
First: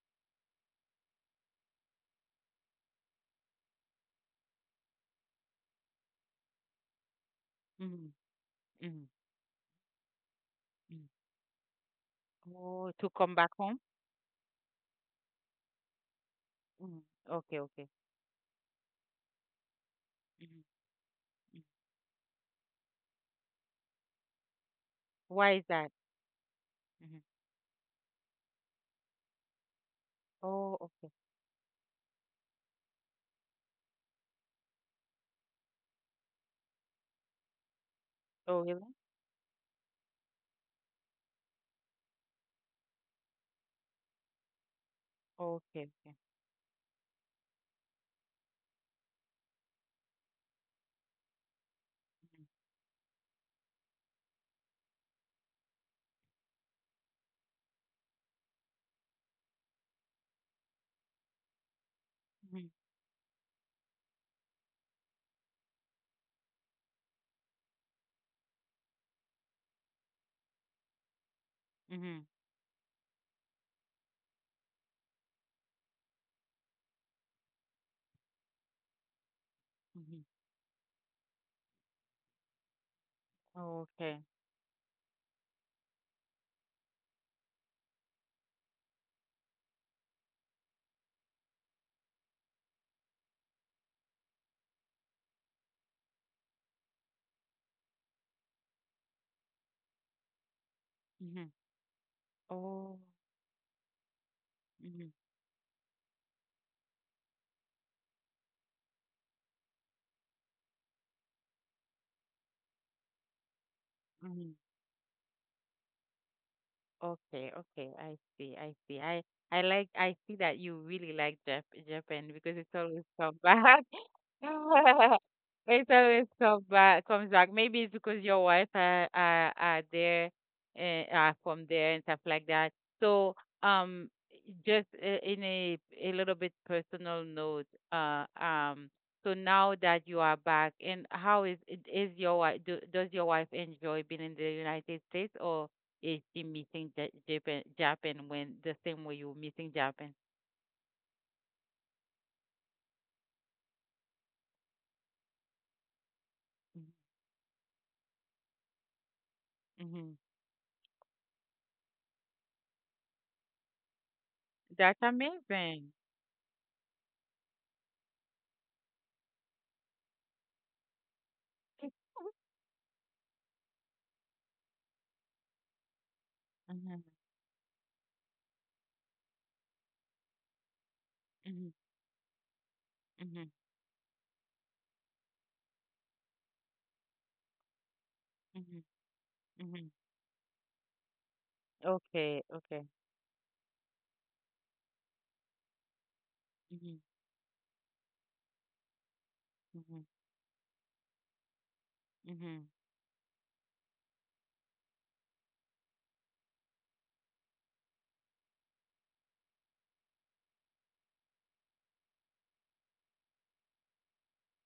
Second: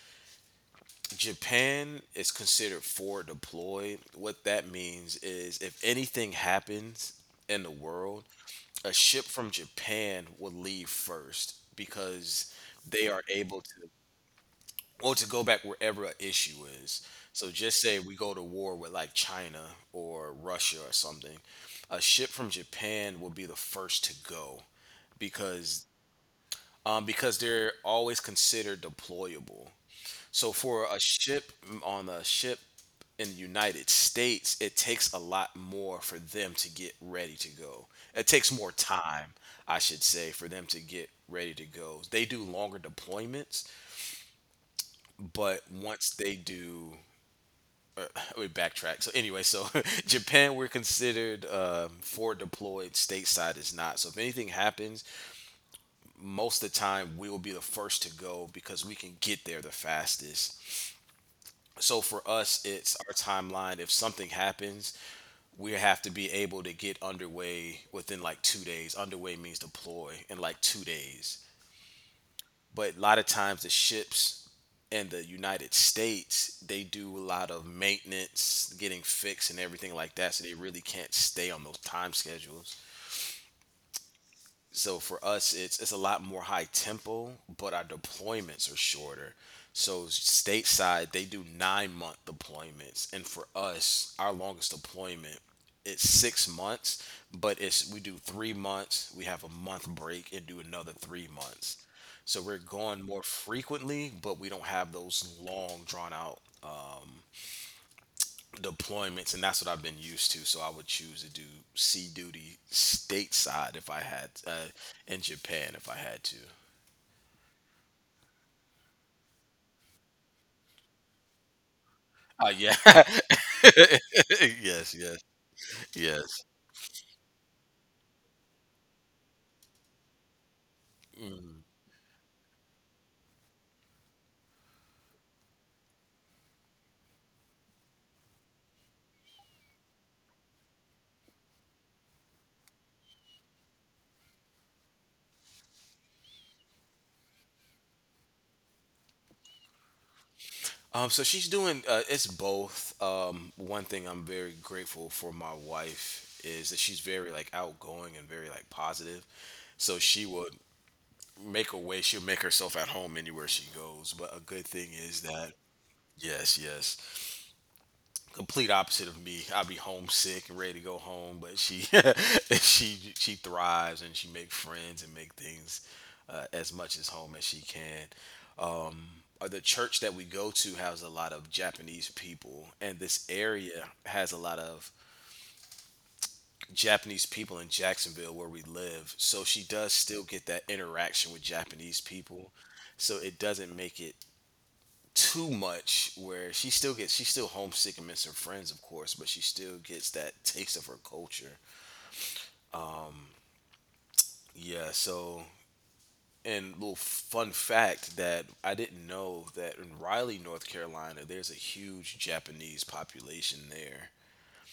S2: Japan is considered forward deployed. What that means is if anything happens in the
S1: Mm-hmm.
S2: world, a ship from Japan will leave
S1: Mm-hmm.
S2: first because
S1: Oh,
S2: they
S1: to
S2: are
S1: come back
S2: able
S1: home?
S2: to or to go back wherever an issue
S1: Hmm.
S2: is. So
S1: Okay,
S2: just
S1: okay.
S2: say we go to war with like China or Russia or
S1: Mm-hmm.
S2: something,
S1: Mm.
S2: a ship from Japan will be the first to go
S1: Why is
S2: because
S1: that? Hmm.
S2: because they're always considered deployable. So
S1: Oh,
S2: for a
S1: okay.
S2: ship on a ship in the United States, it takes a lot more for them to get ready to go. It takes
S1: Oh,
S2: more
S1: really?
S2: time, I should say, for them to get ready to go. They do longer deployments, but
S1: Okay,
S2: once
S1: okay.
S2: they do, we backtrack. So anyway, so Japan we're considered for deployed, stateside is not. So if anything happens, most of the time we will be the first to go because we can get there the fastest. So for us,
S1: Mm-hmm.
S2: it's our timeline. If something happens, we have to be able to get underway within like 2 days. Underway means deploy in like 2 days.
S1: Mm-hmm.
S2: But a lot of times the ships in the United States, they do a lot of maintenance, getting fixed and everything like
S1: Mm-hmm.
S2: that, so they really can't stay on those time schedules.
S1: Okay.
S2: So for us, it's a lot more high tempo, but our deployments are shorter. So stateside they do 9 month deployments, and for us our longest deployment, it's 6 months. But it's, we do 3 months, we have a month break, and do another three
S1: Mm-hmm.
S2: months So we're
S1: Oh.
S2: going more frequently, but we don't have
S1: Mm-hmm.
S2: those long, drawn out deployments, and that's what I've been used to. So I would choose to do sea duty stateside if I had
S1: Mm-hmm.
S2: in Japan if I had to.
S1: Okay, okay, I see, I see. I I see that you really like Japan
S2: Oh
S1: because it's
S2: yeah,
S1: always come back.
S2: yes, yes,
S1: It
S2: yes.
S1: always come back, comes back. Maybe it's because your wife are there and are from there and stuff like that. So um, just in a little bit personal note, uh um, so now that you are back, and how is your wife? Does your wife enjoy being in the United States, or is she missing Japan? Japan when the same way you're missing Japan?
S2: So she's doing. It's both. One thing I'm very grateful for my wife is that she's very like outgoing and very like positive. So
S1: Hmm.
S2: she would make a way. She'll make herself at home anywhere she goes. But a good thing
S1: That's
S2: is that
S1: amazing.
S2: yes, yes. Complete opposite of me. I'd be homesick and ready to go home, but she she thrives and she make friends and make things as much as home as she can. The church that we go to has a lot of
S1: Mhm,
S2: Japanese people, and this
S1: mhm,
S2: area has a lot of Japanese people in Jacksonville where we
S1: mhm,
S2: live. So she does
S1: mhm.
S2: still get that interaction with Japanese
S1: Okay,
S2: people.
S1: okay.
S2: So it doesn't make it too much where
S1: Mhm,
S2: she's still homesick and miss her friends, of course, but she still
S1: mhm,
S2: gets that taste of her culture.
S1: mhm.
S2: Yeah, so, and little fun fact that I didn't know, that in Raleigh, North Carolina, there's a huge Japanese population there.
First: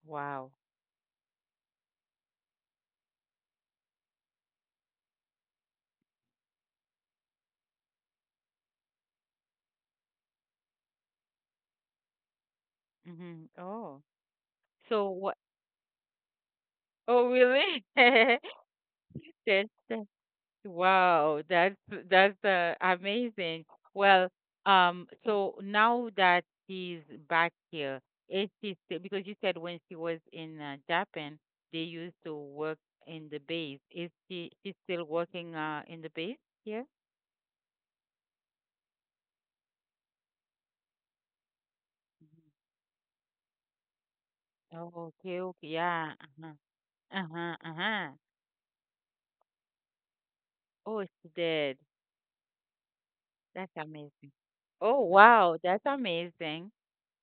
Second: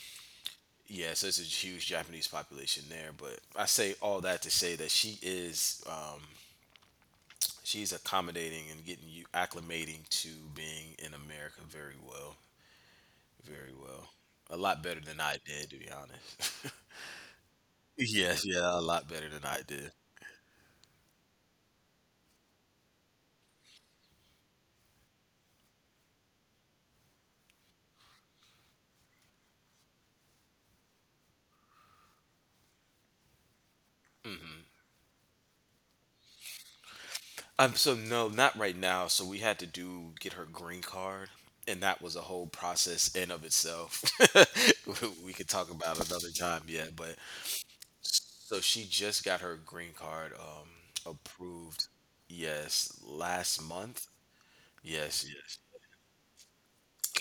S1: Wow.
S2: Yeah, so it's a huge Japanese population there, but I say all that to say that she is she's accommodating and getting you acclimating to being in America very well,
S1: Mhm.
S2: very
S1: Oh,
S2: well, a lot better
S1: so
S2: than I
S1: what?
S2: did, to be honest.
S1: Oh, really?
S2: Yes, yeah, a lot better than I
S1: That's
S2: did.
S1: the- wow. That's amazing. Well, so now that she's back here, is she still, because you said when she was in Japan, they used to work in the base. Is she She's still working in the base here?
S2: So no, not right now. So we had to do get her green card, and that was a whole process in of itself.
S1: Oh,
S2: We
S1: okay,
S2: could
S1: okay,
S2: talk about
S1: yeah.
S2: another time, yeah. But
S1: Uh-huh, uh-huh.
S2: so she just got her green card, um,
S1: Oh, she did.
S2: approved, yes, last
S1: That's
S2: month.
S1: amazing. Oh,
S2: Yes,
S1: wow,
S2: yes.
S1: that's amazing.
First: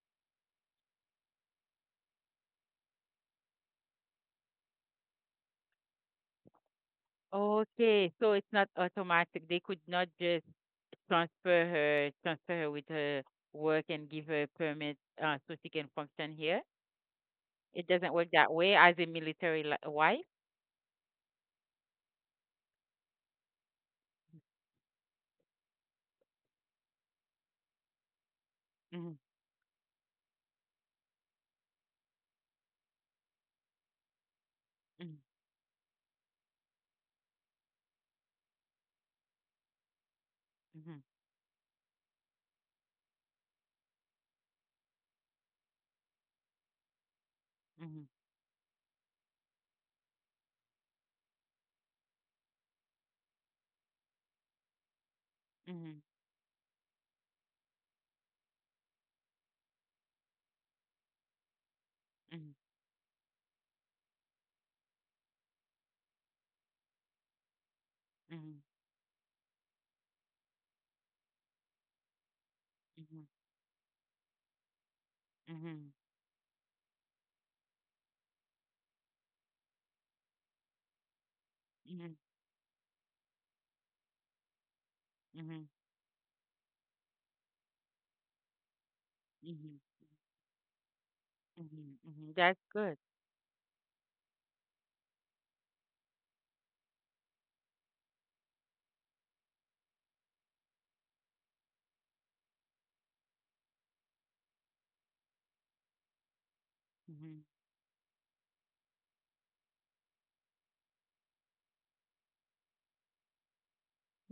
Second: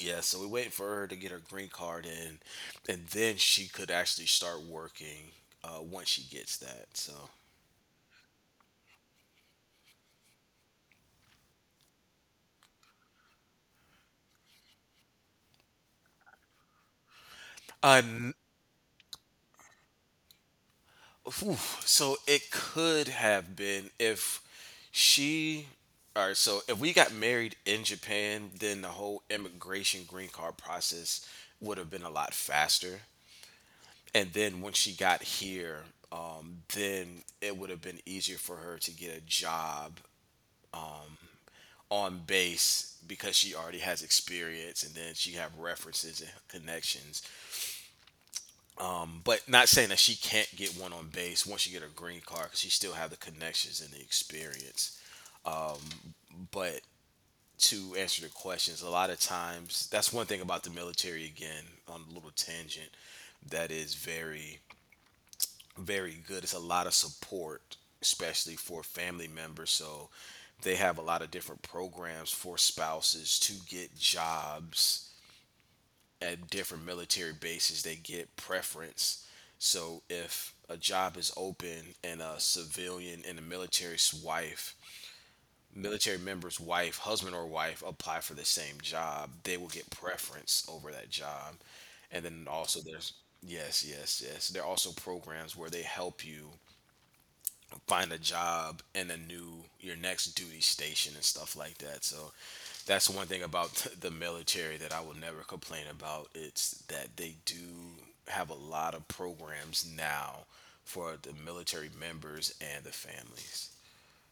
S2: Yeah, so we waited for her to get her green card in, and then she could actually start working once she gets that. So,
S1: Okay, so it's not automatic. They could not just transfer transfer her with her work and give her a permit so she can function here. It
S2: uh,
S1: doesn't work that way as a military li wife.
S2: whew. So it could have been if she. All right, so if we got married in Japan, then the
S1: Mm-hmm,
S2: whole immigration green card process would have been a lot faster. And then when she
S1: mm-hmm,
S2: got here, then it would have been easier for her to get a job on base because she already has experience, and then she have references and connections.
S1: mm-hmm,
S2: But not saying that she can't get one on base once you get her green card, because she still have the connections and the experience.
S1: mm-hmm,
S2: But to answer the questions, a lot of times, that's one thing about the military. Again, on a little
S1: mm-hmm,
S2: tangent, that is very, very good. It's a lot of support, especially
S1: mm-hmm,
S2: for family members. So they have a lot of different programs for
S1: mm-hmm,
S2: spouses to get jobs
S1: mm-hmm,
S2: at different military bases. They get preference. So if a job is open
S1: mm-hmm,
S2: and a civilian and a
S1: mm-hmm,
S2: military member's wife, husband or wife apply for the same job, they
S1: mm-hmm,
S2: will
S1: mm-hmm.
S2: get preference over that job. And
S1: Mm-hmm.
S2: then
S1: That's
S2: also
S1: good.
S2: there's, yes, yes, yes. There are also programs where they help you find a job in a new your next duty station and stuff like that. So that's one thing about the military that I will never complain about. It's that they
S1: Mm-hmm.
S2: do have a lot of programs now for the military members and the families.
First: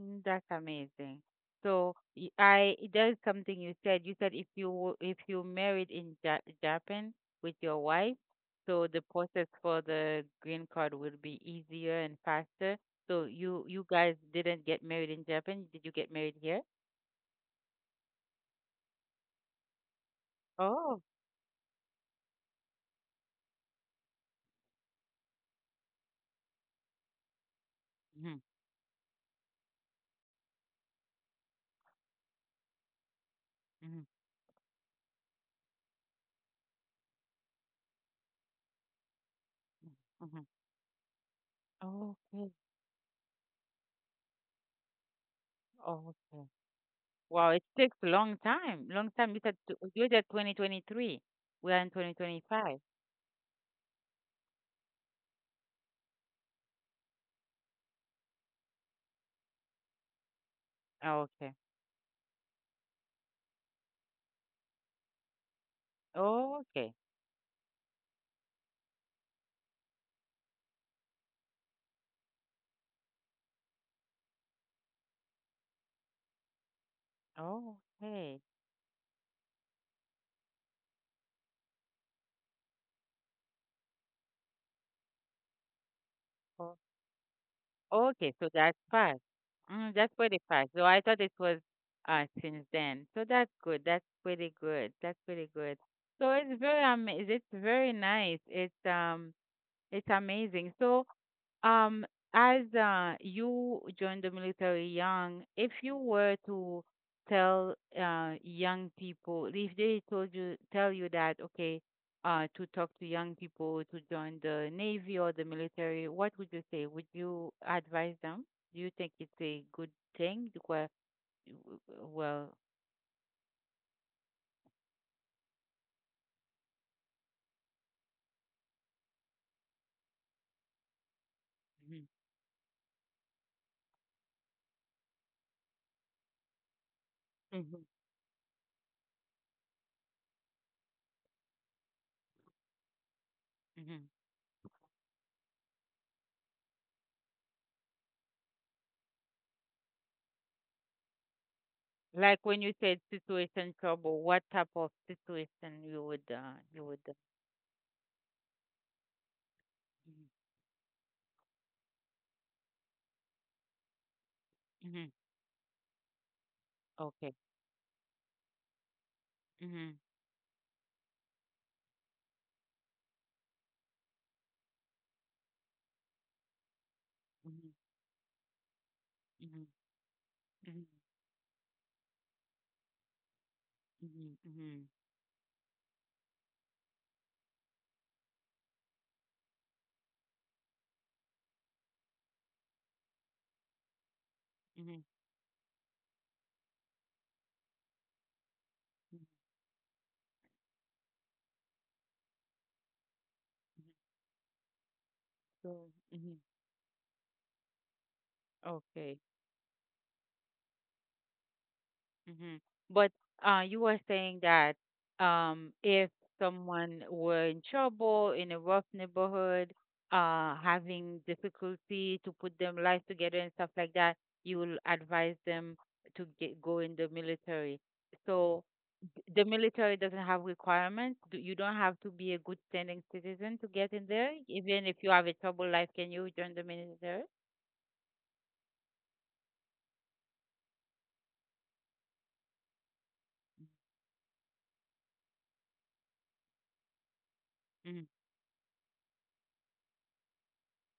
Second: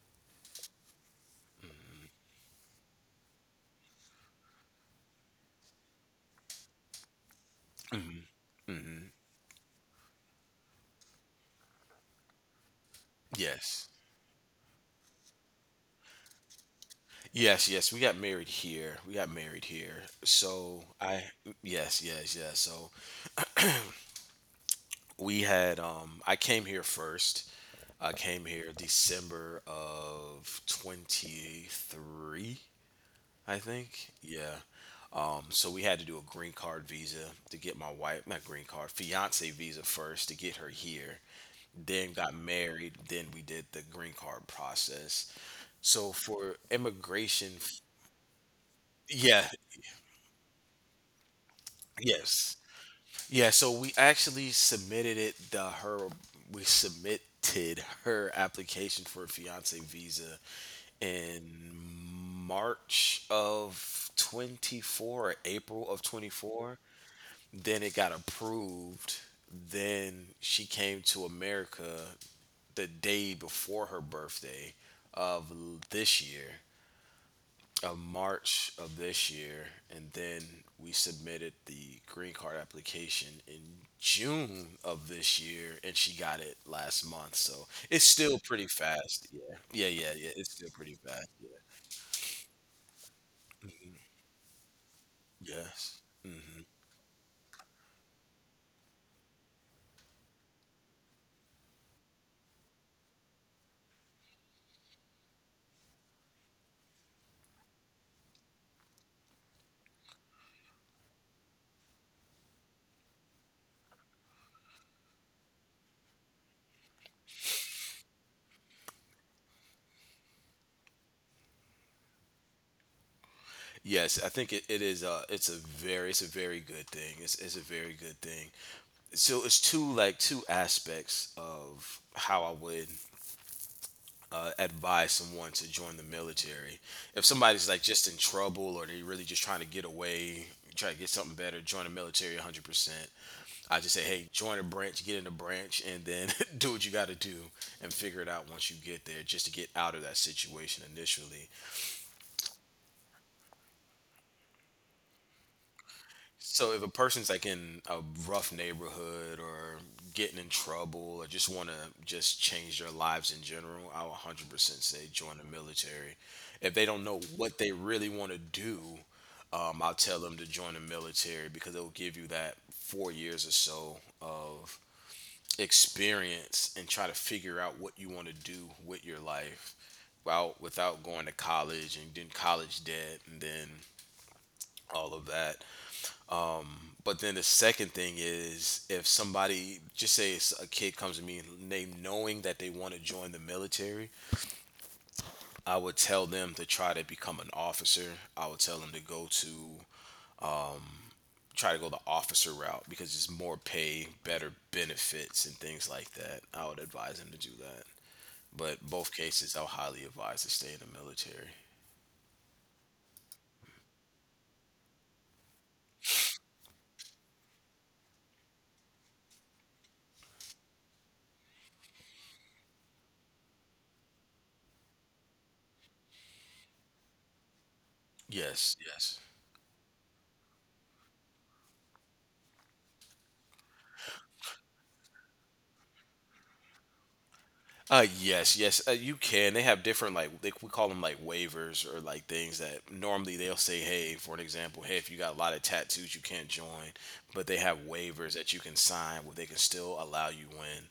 S1: Mm. That's amazing. So y- I there's something you said. You said if if you married in ja Japan with your wife, so the process for the green card would be easier and faster. So you
S2: Yes.
S1: guys didn't get married in Japan. Did you get married here?
S2: Yes, yes, we got married here. We got married here. So
S1: Oh.
S2: I, yes, yes, yes. So we had, I came here first. I
S1: Mm-hmm.
S2: came here December of 23, I
S1: Mm-hmm.
S2: think. Yeah. So we had to do a green card visa to get my wife, not green card, fiance visa first
S1: Mm-hmm.
S2: to get her here. Then got
S1: Okay.
S2: married. Then we did the green card process. So
S1: Okay.
S2: for
S1: Wow,
S2: immigration,
S1: it takes a long time. Long time.
S2: yeah,
S1: You said 2023. We are in
S2: yes.
S1: 2025.
S2: Yeah, so we actually submitted it the her, we submitted her application for a fiance visa in
S1: Okay.
S2: March of 24 or April of 24.
S1: Okay.
S2: Then it got approved. Then she came to America the day before her birthday of this year,
S1: Oh.
S2: of
S1: Okay.
S2: March of this year, and then we submitted the green card application in June of this year, and she got it
S1: Oh,
S2: last month. So it's
S1: okay.
S2: still
S1: So
S2: pretty
S1: that's fast.
S2: fast. Yeah, yeah,
S1: Mm, that's
S2: yeah, yeah.
S1: pretty
S2: It's
S1: fast.
S2: still
S1: So
S2: pretty
S1: I thought
S2: fast.
S1: it
S2: Yeah.
S1: was since then. So that's good. That's pretty good. That's pretty good.
S2: Yes.
S1: So it's very amazing. It's very nice. It's amazing. So Um, as you joined the military young, if you were to tell young people, if they told you, tell you that, okay, to talk to young people to join the Navy or the military, what would you say? Would you advise them? Do you think it's a good thing? Well,
S2: Yes, I think it is. It's a very good thing. It's a very good thing. So it's two like two aspects
S1: mhm,
S2: of how I would advise someone to join the military. If somebody's
S1: mhm,
S2: like just in trouble, or they're really just trying to get away, try to get something better, join the military 100%. I just say,
S1: mhm.
S2: hey, join a branch, get in a branch, and then do what you got to do and figure it out once you get there, just to get out of that situation initially.
S1: Like when you said situation trouble, what type of situation
S2: So
S1: you
S2: if a
S1: would?
S2: person's like in a rough neighborhood, or getting in trouble, or just want to just change their lives in general, I would 100%
S1: Mhm,
S2: say
S1: mhm.
S2: join the military. If they don't know
S1: Okay.
S2: what they really want to do, I'll
S1: Mhm,
S2: tell them to join the military because it'll give you that 4 years or so of experience and try to figure
S1: mhm,
S2: out what you want to do with your
S1: mhm,
S2: life without
S1: mhm,
S2: without going to college, and then college debt, and then
S1: mhm, mhm,
S2: all of that. But then the second thing is, if somebody, just say it's a kid, comes to me and they knowing that they want to join the military,
S1: mhm,
S2: I would tell them to try to become an officer. I would tell them to
S1: mhm.
S2: go to try to go the officer route because it's more pay, better benefits, and
S1: So,
S2: things like
S1: mhm.
S2: that. I would advise them to do that. But
S1: Okay.
S2: both cases, I'll highly advise to stay in the military.
S1: Mhm. But you were saying that if someone were in trouble in a rough neighborhood, having difficulty to put them life together and stuff like that, you will advise them to get go in the military. So
S2: Yes, yes.
S1: the military doesn't have requirements. You don't have to be a good standing citizen to get in there. Even if you have a troubled life, can you join the military?
S2: Yes, yes, you can. They have different like they, we call them like waivers, or like things that normally they'll say, hey, for an example, hey, if you got a lot of tattoos, you can't join, but they have
S1: Mm,
S2: waivers that you can sign where they can still allow you in.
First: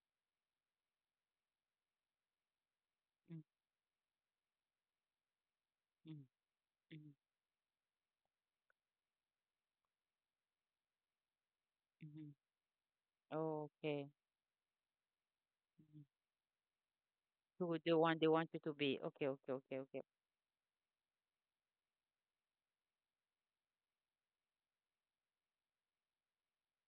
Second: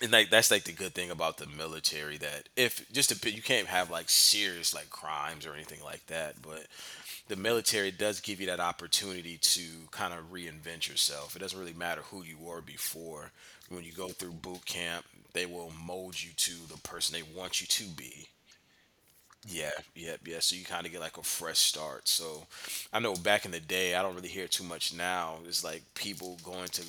S2: And like that's like the good thing about the military, that if just a bit,
S1: mm.
S2: you can't have like serious like crimes or anything like
S1: Hmm.
S2: that, but
S1: Mm,
S2: the military does give you that opportunity to kind of reinvent yourself. It doesn't really matter who
S1: mm.
S2: you were before. When you go
S1: Okay.
S2: through boot camp, they will
S1: Mhm.
S2: mold you to the person they want you
S1: So
S2: to
S1: they want
S2: be.
S1: you to be okay, okay,
S2: Yeah,
S1: okay, okay.
S2: yep, yeah. So you kind of get like a fresh start. So I know back in the day, I don't really hear too much now, it's like people going to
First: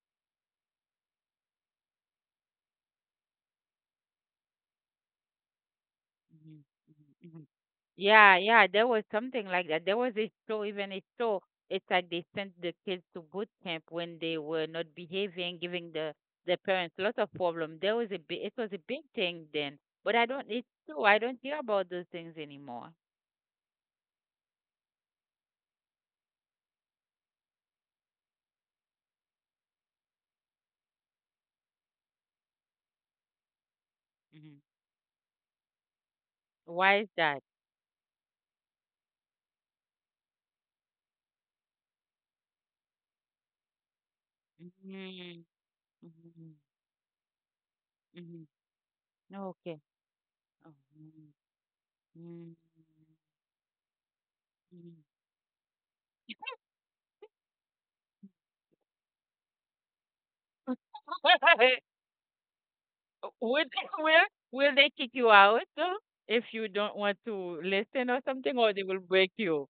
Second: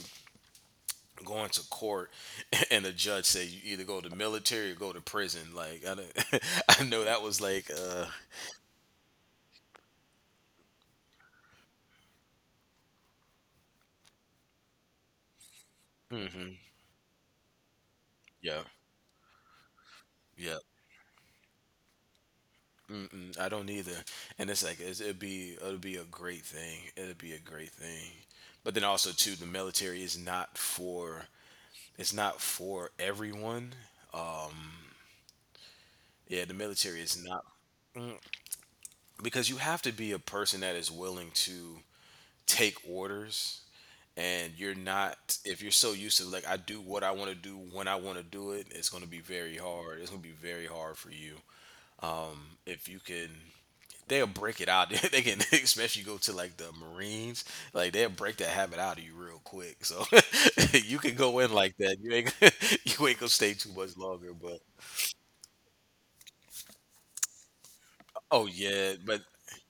S2: going to court and the judge said you either go to military or go to prison. Like I, don't-
S1: Mhm,
S2: I know that
S1: mhm,
S2: was
S1: mhm.
S2: like,
S1: Yeah, yeah, there was something like that. There was a show, even a show. It's like they sent the kids to boot camp when they were not behaving, giving the
S2: hmm,
S1: parents lots of problem. There was a big, it
S2: yeah,
S1: was a big thing then, but I don't.
S2: yeah.
S1: It's true. I don't hear about those things anymore.
S2: Mm-mm, I don't either. And it's like it's, it'd be a great thing. It'd be a great thing. But then also too, the military is not for, it's not for everyone.
S1: Hmm.
S2: Yeah, the
S1: Why
S2: military
S1: is
S2: is
S1: that?
S2: not, because you have to be a person that is willing to take orders. And you're not,
S1: Mm-hmm.
S2: if you're so used to like
S1: Hmm.
S2: I do what I want to do when I want to
S1: Hmm.
S2: do it, it's going to be very
S1: Okay.
S2: hard. It's going to be very
S1: Oh,
S2: hard for you
S1: mm,
S2: if you can. They'll break it out.
S1: mm,
S2: They can, especially go to like the Marines, like they'll break that habit out of you real quick. So you can go in
S1: mm.
S2: like that. You ain't you ain't gonna stay
S1: Would
S2: too much
S1: will
S2: longer. But
S1: will they kick you out if you don't want to listen or
S2: oh
S1: something, or they
S2: yeah,
S1: will
S2: but
S1: break you?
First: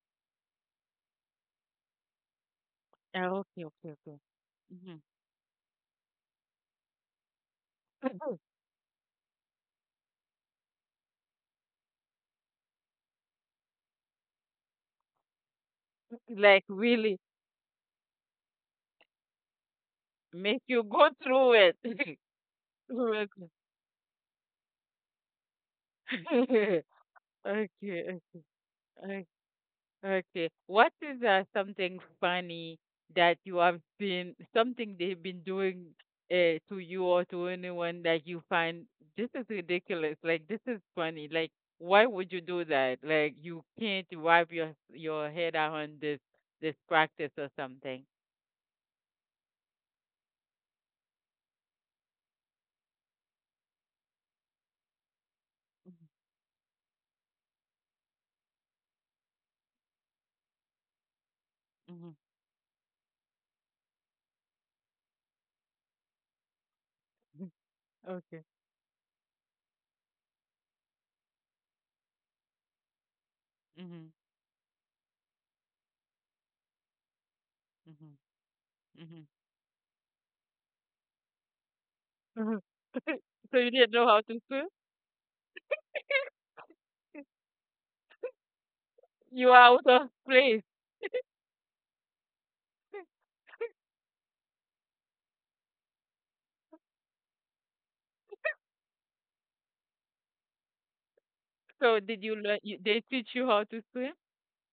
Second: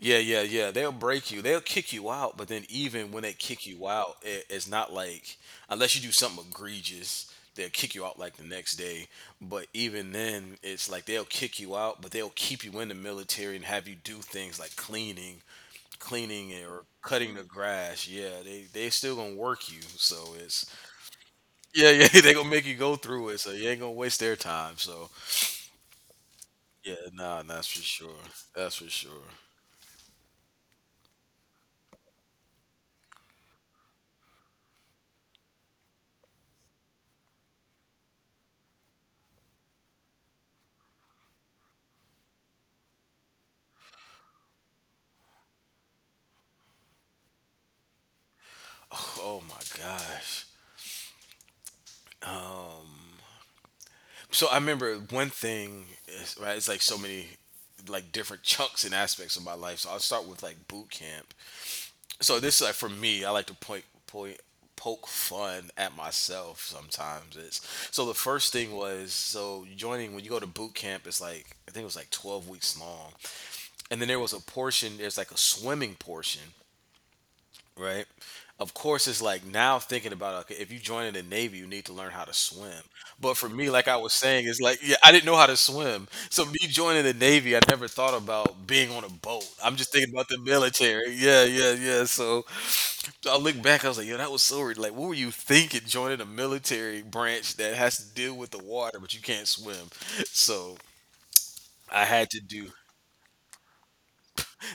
S2: yeah, yeah, yeah. They'll break you. They'll kick you out. But then even when they
S1: Oh,
S2: kick
S1: okay,
S2: you
S1: okay,
S2: out,
S1: okay.
S2: it, it's not
S1: Mhm.
S2: like unless you do something egregious, they'll kick you out like the next day. But even then, it's like they'll kick you out, but they'll keep you in the military and have you do things like cleaning, cleaning
S1: Like
S2: or
S1: really
S2: cutting the grass. Yeah, they still gonna work you. So
S1: make
S2: it's
S1: you go through it.
S2: yeah, yeah. They gonna make you go through it.
S1: Okay.
S2: So you ain't gonna waste their time. So
S1: Okay.
S2: yeah, nah, that's for sure.
S1: Okay.
S2: That's for sure.
S1: Okay. What is something funny that you have been, something they've been doing to you or to anyone that you find this is ridiculous? Like, this is funny. Like, why would you do that? Like, you can't wipe your head out on this practice or something.
S2: Oh my gosh. So I remember one thing, is, right? It's like so many like different chunks and aspects of my life. So I'll start with like boot camp.
S1: Mm-hmm.
S2: So this is like for me, I like to point point poke fun at myself sometimes. It's so the
S1: Okay.
S2: first thing was so joining when you go to boot camp, it's like I think it was like 12 weeks long. And then
S1: Mm-hmm.
S2: there was a portion, there's like a swimming portion, right?
S1: Mm-hmm.
S2: Of course, it's like now thinking about, okay, if you join in the Navy, you need to learn how to
S1: Mm-hmm.
S2: swim. But for
S1: So
S2: me,
S1: you
S2: like
S1: didn't
S2: I
S1: know
S2: was
S1: how to
S2: saying, it's
S1: swim?
S2: like, yeah, I didn't know how to swim, so me joining the Navy, I never thought about being on a boat.
S1: You are
S2: I'm
S1: out
S2: just
S1: of
S2: thinking about the
S1: place.
S2: military. Yeah, yeah, yeah. So I look back, I was like, yo, that was so weird. Like, what were you thinking joining a military branch that has to deal with the water, but you can't swim? So
S1: So
S2: I
S1: did
S2: had
S1: you
S2: to
S1: learn?
S2: do.
S1: You, they teach you how to swim?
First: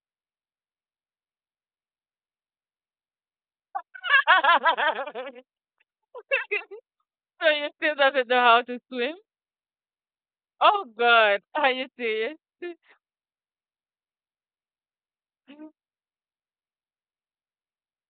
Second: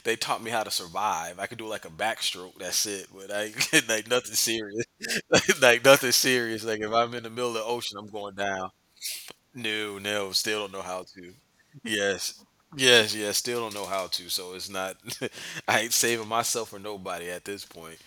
S2: They taught me how to survive. I could do like a backstroke. That's it. But I like nothing serious. like nothing serious. Like if
S1: So
S2: I'm in the middle of the
S1: you still
S2: ocean, I'm
S1: doesn't
S2: going
S1: know how
S2: down.
S1: to swim?
S2: No, no. Still don't know
S1: Oh
S2: how to.
S1: God, are you serious?
S2: Yes. Yes, yes, still don't know how to, so it's not I ain't saving myself or nobody at this point.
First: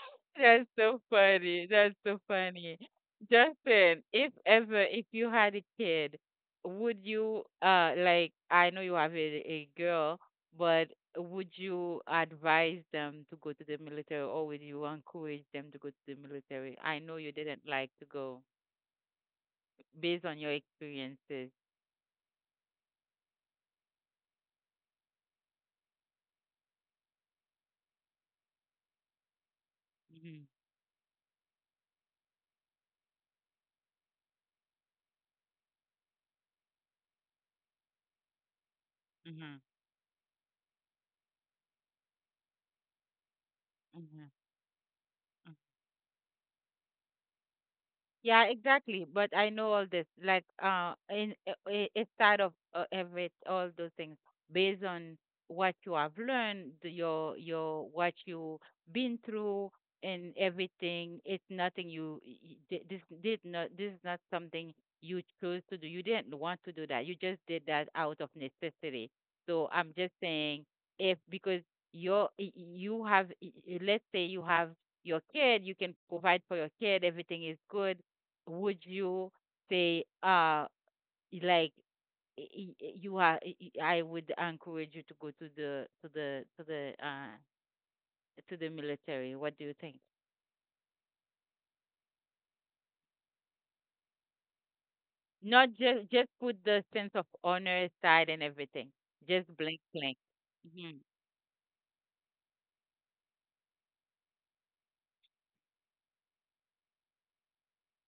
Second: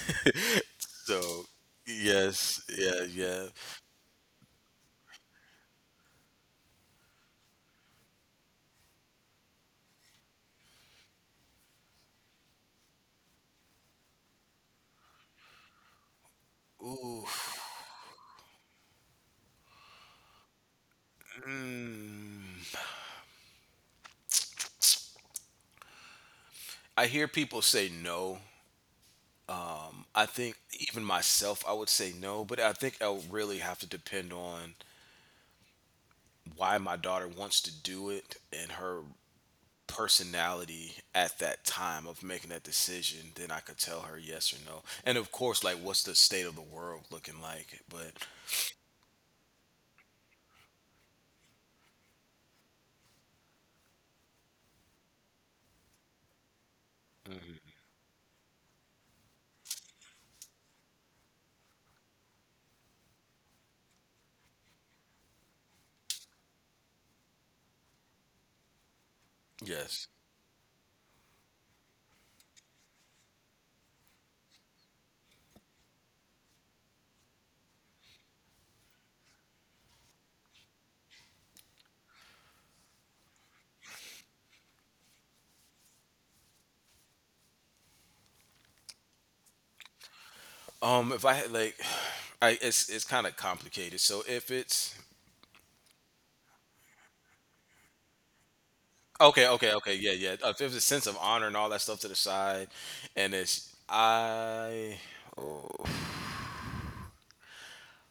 S1: That's so
S2: So
S1: funny. That's so
S2: yes,
S1: funny.
S2: yeah, yeah.
S1: Justin, if you had a kid, would you like I know you have a girl, but would you advise them to go to the military or would you encourage them to go to the military? I know
S2: Ooh.
S1: you didn't like to go based on your experiences.
S2: Mm. I hear people say no. I
S1: Hmm.
S2: think even myself I would say no, but I think I'll really have to depend on why my daughter wants to do it and her personality at that time of making that decision. Then I could tell
S1: Uh
S2: her
S1: huh.
S2: yes or no, and of course, like, what's the state of the world looking like? But
S1: Yeah, exactly. But I know all this. Like, instead of every all those things, based on what you have learned, your what you been through, and everything. It's nothing you y- y- thi- this did not. This is not something you chose to do. You didn't want to do that. You just did that out of necessity. So I'm
S2: yes.
S1: just saying, if because you have, let's say you have your kid, you can provide for your kid, everything is good would you say like y- y- you are y- y- I would encourage you to go to the military. What do you think?
S2: If I had like, I it's kind of complicated. So if it's
S1: Not just put the sense of honor aside and everything.
S2: okay,
S1: Just
S2: okay,
S1: blank
S2: okay, yeah,
S1: blank.
S2: yeah, if there's a
S1: Hmm.
S2: sense of honor and all that stuff to the side, and it's I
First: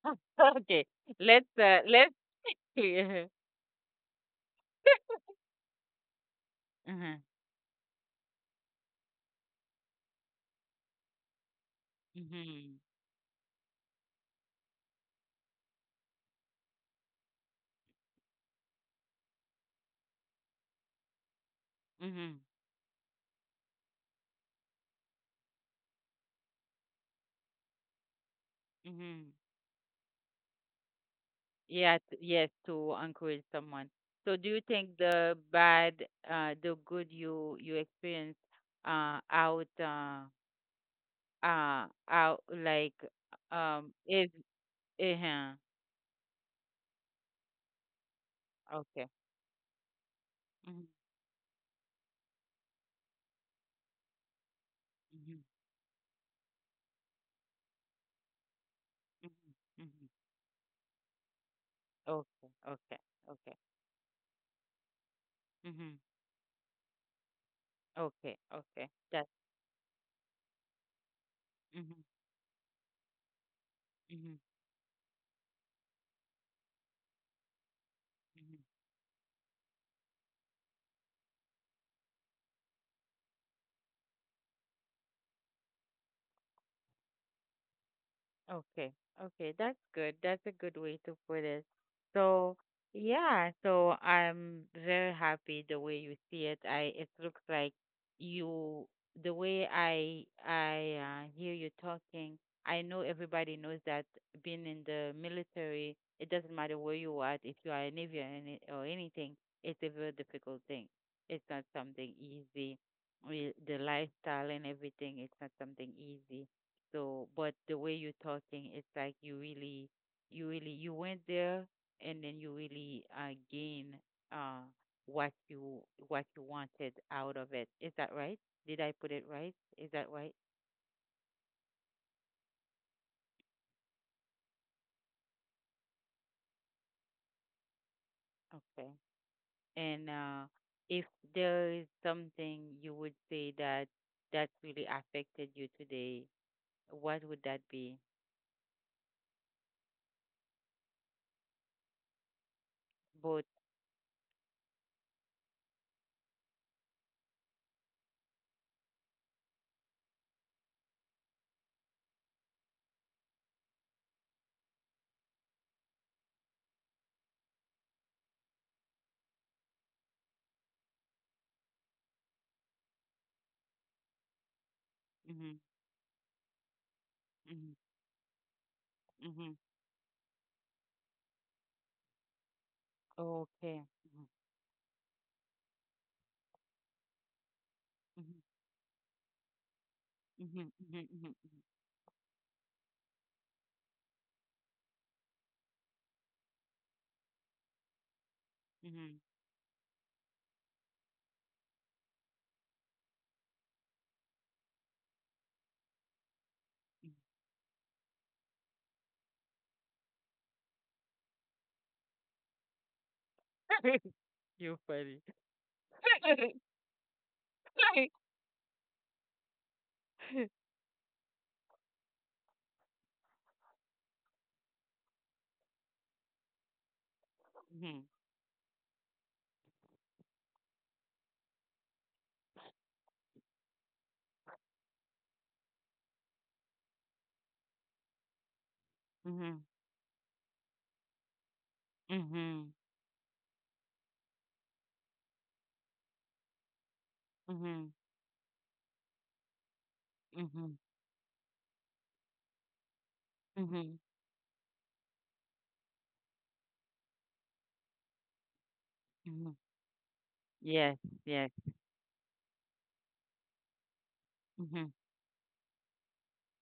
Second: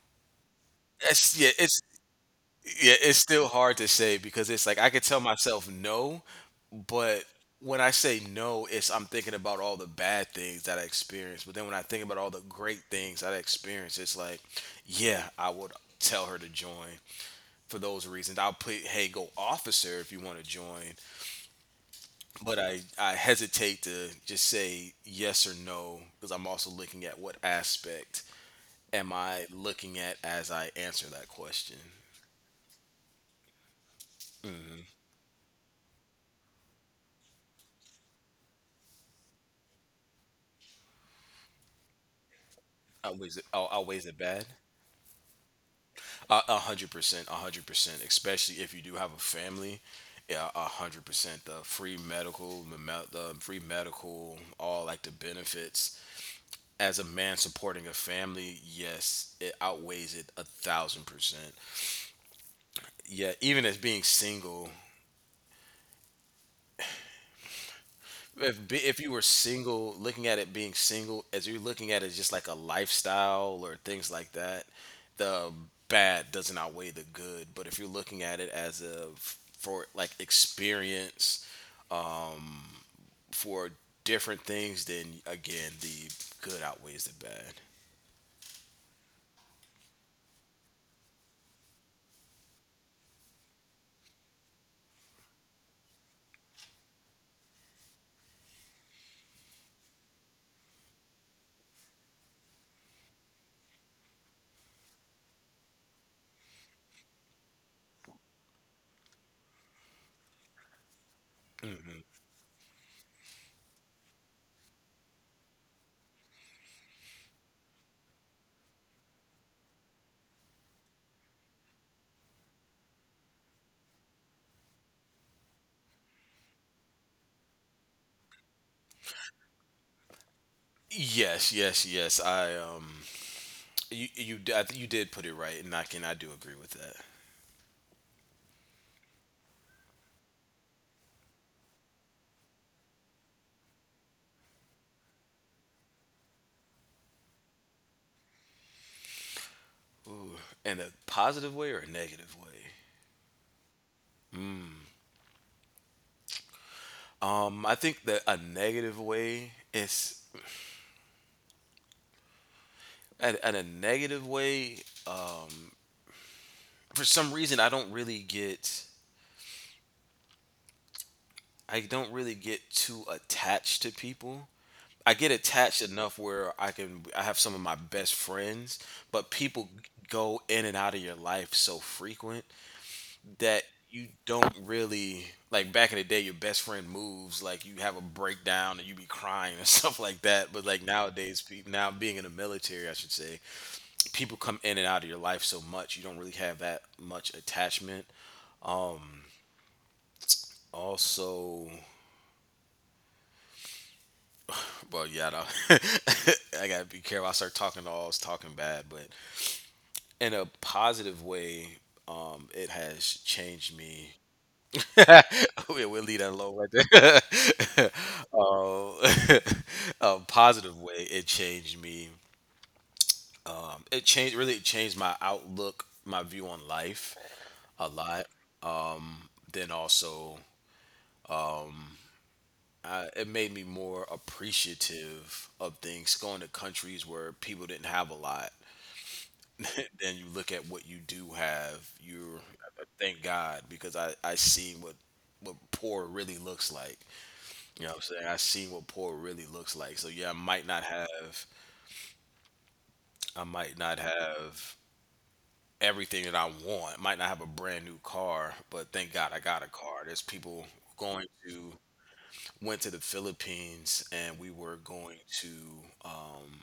S1: okay.
S2: it's yeah
S1: Let's uh
S2: it's
S1: let's
S2: yeah it's
S1: clear.
S2: still hard to say, because it's like I could tell myself no.
S1: Mhm.
S2: But when I say no, it's I'm thinking about all the bad things that I experienced. But then when I think about all the
S1: Mhm.
S2: great things that I experienced, it's like, yeah, I would tell her to join for those reasons. I'll put, hey, go officer if you want to join.
S1: Mhm.
S2: But I hesitate to just say yes or no, because I'm also looking at what aspect am
S1: Mhm.
S2: I looking at as I answer that question.
S1: Yeah, yes, to encourage someone. So do you think the bad, the good you you experience, uh, out, uh, uh, out like,
S2: Outweighs it,
S1: um,
S2: outweighs it
S1: is,
S2: bad?
S1: uh-huh.
S2: A hundred percent, 100%. Especially if you do
S1: Okay.
S2: have a family, yeah, a
S1: Mm-hmm.
S2: hundred percent. The free medical, the free medical, all like the
S1: Mm-hmm.
S2: benefits. As a man supporting a family, yes,
S1: Mm-hmm.
S2: it
S1: Hmm.
S2: outweighs it 1,000%.
S1: Okay. Okay.
S2: Yeah,
S1: Okay.
S2: even as being single,
S1: Mm-hmm. Okay. Okay.
S2: if you were
S1: That.
S2: single, looking at it being single, as you're looking at it as
S1: Mm-hmm.
S2: just like a lifestyle or things
S1: Mm-hmm.
S2: like that, the bad doesn't outweigh the good. But if you're looking at it
S1: Mm-hmm.
S2: as for like experience for different things, then again the good outweighs the bad.
S1: Okay. Okay, that's good. That's a good way to put it. So, yeah, so I'm very happy the way you see it. I it looks like you the way I hear you talking. I know everybody knows that being in the military, it doesn't matter where you are, if you are a Navy or, any, or anything, it's a very difficult thing. It's not something easy. The lifestyle and everything, it's not something easy so, but the way you're talking, it's like you really, you went there and then you really gain uh, what you wanted out of it. Is that right? Did I put it right? Is that right?
S2: Yes, yes, yes. I I think you did put it right, and I can I do agree with that.
S1: Okay. And if there is something you would say that really affected you today, what would that be?
S2: In a positive way or a negative way?
S1: Both.
S2: I think that a negative way is at a negative way. For some reason, I don't really get too attached to people. I get
S1: Mm-hmm,
S2: attached enough where I have some of
S1: mm-hmm,
S2: my best friends, but
S1: mm-hmm.
S2: people go in and out of your life so frequent that
S1: Okay.
S2: you don't really, like, back in the day, your best friend moves, like you have a
S1: Mm-hmm,
S2: breakdown and you be crying and stuff like that.
S1: mm-hmm,
S2: But
S1: mm-hmm,
S2: like
S1: mm-hmm, mm-hmm.
S2: nowadays,
S1: Mm-hmm,
S2: now being in the military, I should say, people come in and out of your life so much you don't really have that much attachment.
S1: mm-hmm.
S2: Also, well, yeah, I, don't- I gotta be careful. I start talking, all I was talking bad, but in a positive way, it has changed me.
S1: You're funny.
S2: We'll leave that alone right there. uh, a positive way, it changed me. It changed. Really, it changed my outlook, my view on life a
S1: Mhm.
S2: lot. Then also, it made me more appreciative of things, going to countries where people didn't have a lot.
S1: Mhm.
S2: Then you look at what you do have. You're
S1: Mhm.
S2: I- I thank God, because I seen what poor really looks like. You
S1: Mhm.
S2: know what I'm saying? I seen what poor really looks like. So yeah, I might
S1: Mhm.
S2: not have I might not
S1: Mhm.
S2: have everything that I want. Might not have a brand new car, but thank God I
S1: Mhm.
S2: got a car. There's people
S1: Yes.
S2: going
S1: Yes.
S2: to went to the Philippines, and we were
S1: Mhm.
S2: going to, um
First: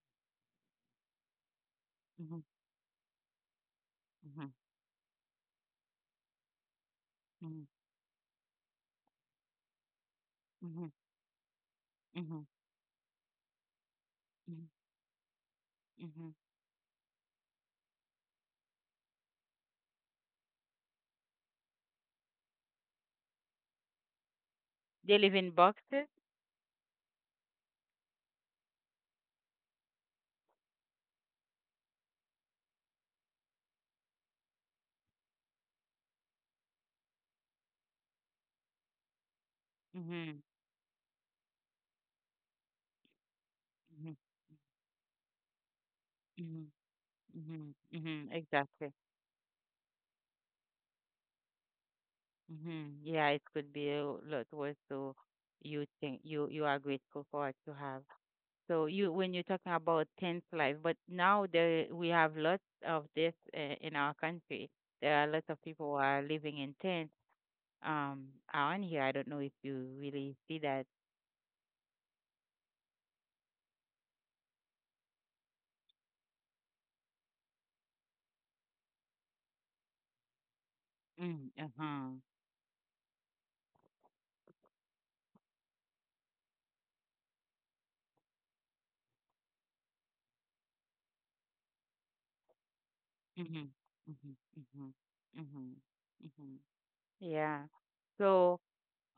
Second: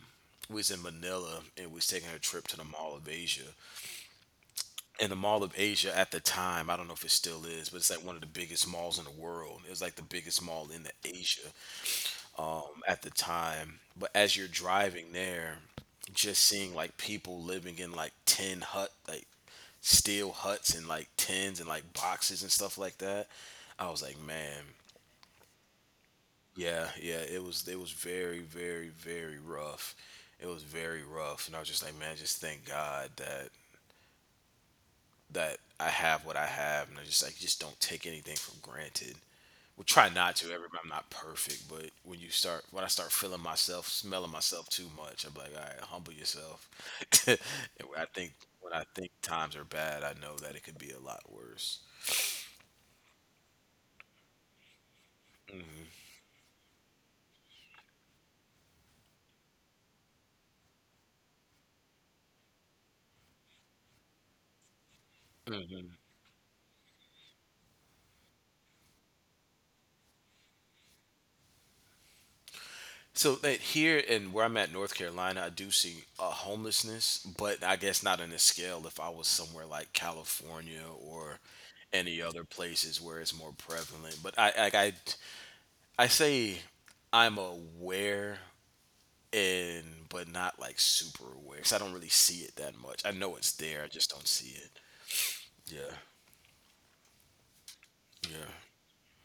S2: we was in Manila, and we was taking a
S1: Mhm.
S2: trip to the Mall of Asia.
S1: Mhm.
S2: In the Mall of Asia at the time, I don't know if it still
S1: Mhm.
S2: is, but it's like one of the biggest malls in the world. It was like the biggest mall in the
S1: Mhm.
S2: Asia
S1: Mhm.
S2: at the time. But as you're
S1: Mhm.
S2: driving there,
S1: Mhm.
S2: just seeing like people living in like tin hut, like steel huts and like tins and like boxes and stuff like that, I was like, man,
S1: They live in boxes.
S2: yeah, yeah, it was very, very, very rough. It was very rough, and I was just like, man, just thank God that I have what I have, and I just don't take anything for granted. Well, try not to.
S1: Mhm.
S2: Everybody, I'm not perfect, but when I start feeling myself,
S1: Mhm.
S2: smelling myself too much, I'm like, all right, humble yourself.
S1: Mhm.
S2: And
S1: Mhm.
S2: I think
S1: Mhm.
S2: when I
S1: Exactly.
S2: think times are bad, I know that it could be a lot worse.
S1: Mhm. Yeah, it could be a lot worse. So you think you you are grateful for what you have. So you when you're talking about tense life, but now there we have lots of this in our country. There are lots of people who are living in tents um on here. I don't know if you really see that.
S2: So that here in where I'm at, North Carolina, I do see a homelessness, but I guess not on this scale. If I was somewhere like California, or
S1: Mm,
S2: any
S1: uh-huh.
S2: other places where it's more prevalent. But I say I'm aware, and but not like super aware, because I don't really see it that much. I know it's
S1: Mm-hmm.
S2: there, I just don't
S1: Mm-hmm.
S2: see it.
S1: Mm-hmm. Mm-hmm.
S2: Yeah,
S1: Mm-hmm. Yeah.
S2: yeah.
S1: So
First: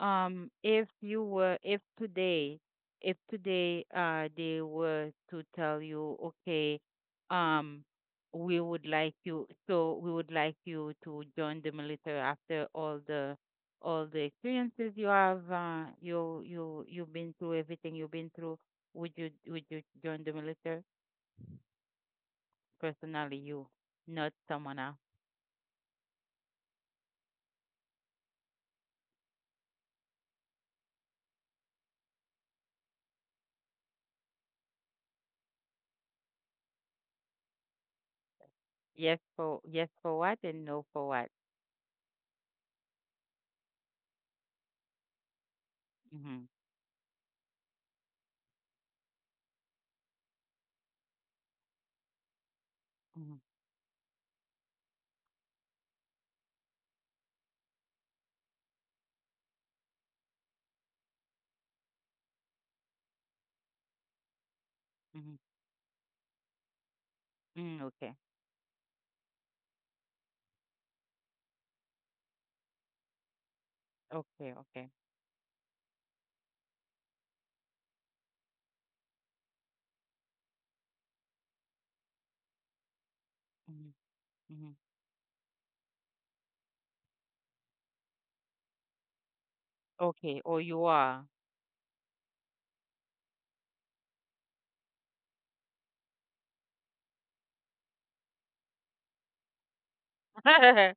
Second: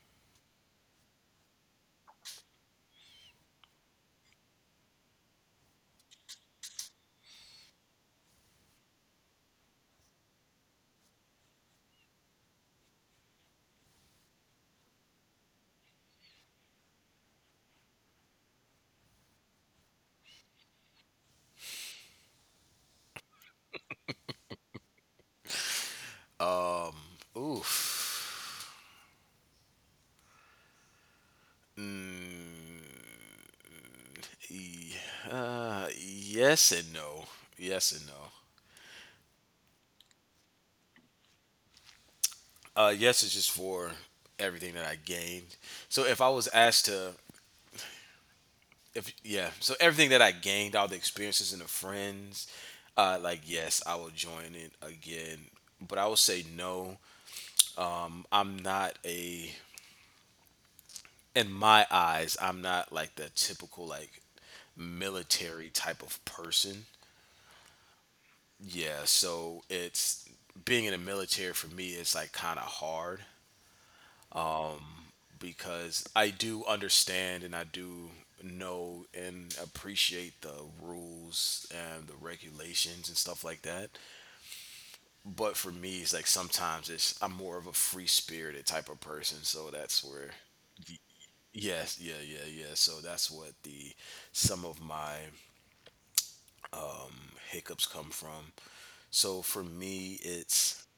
S1: If you were, if today, they were to tell you, okay, um, we would like you, so we would like you to join the military after all the experiences you have, you've been through, everything you've been through. Would you join the military? Personally, not someone else.
S2: Oof. Yes and no. Yes and no.
S1: Yes for what and no for what.
S2: Yes is just for everything that I gained. So if I
S1: Mm-hmm.
S2: was asked to, if yeah, so everything that I gained, all the experiences and the friends,
S1: Mm-hmm.
S2: like yes, I will join it again. But I will say no. I'm not a in my eyes, I'm not like the typical, like,
S1: Mm-hmm.
S2: military type of person.
S1: Mm, okay.
S2: Yeah, so it's being in the military for me is like kind of hard,
S1: Okay. Okay.
S2: because I do understand and I do know and appreciate the rules and the regulations and stuff like that.
S1: Mhm, mhm.
S2: But for me, it's like sometimes it's I'm more of a free spirited type of person, so that's where.
S1: Okay, or you are.
S2: Yes, yeah, yeah, yeah. So that's what the some of my hiccups come from. So for me, it's
S1: Hmm.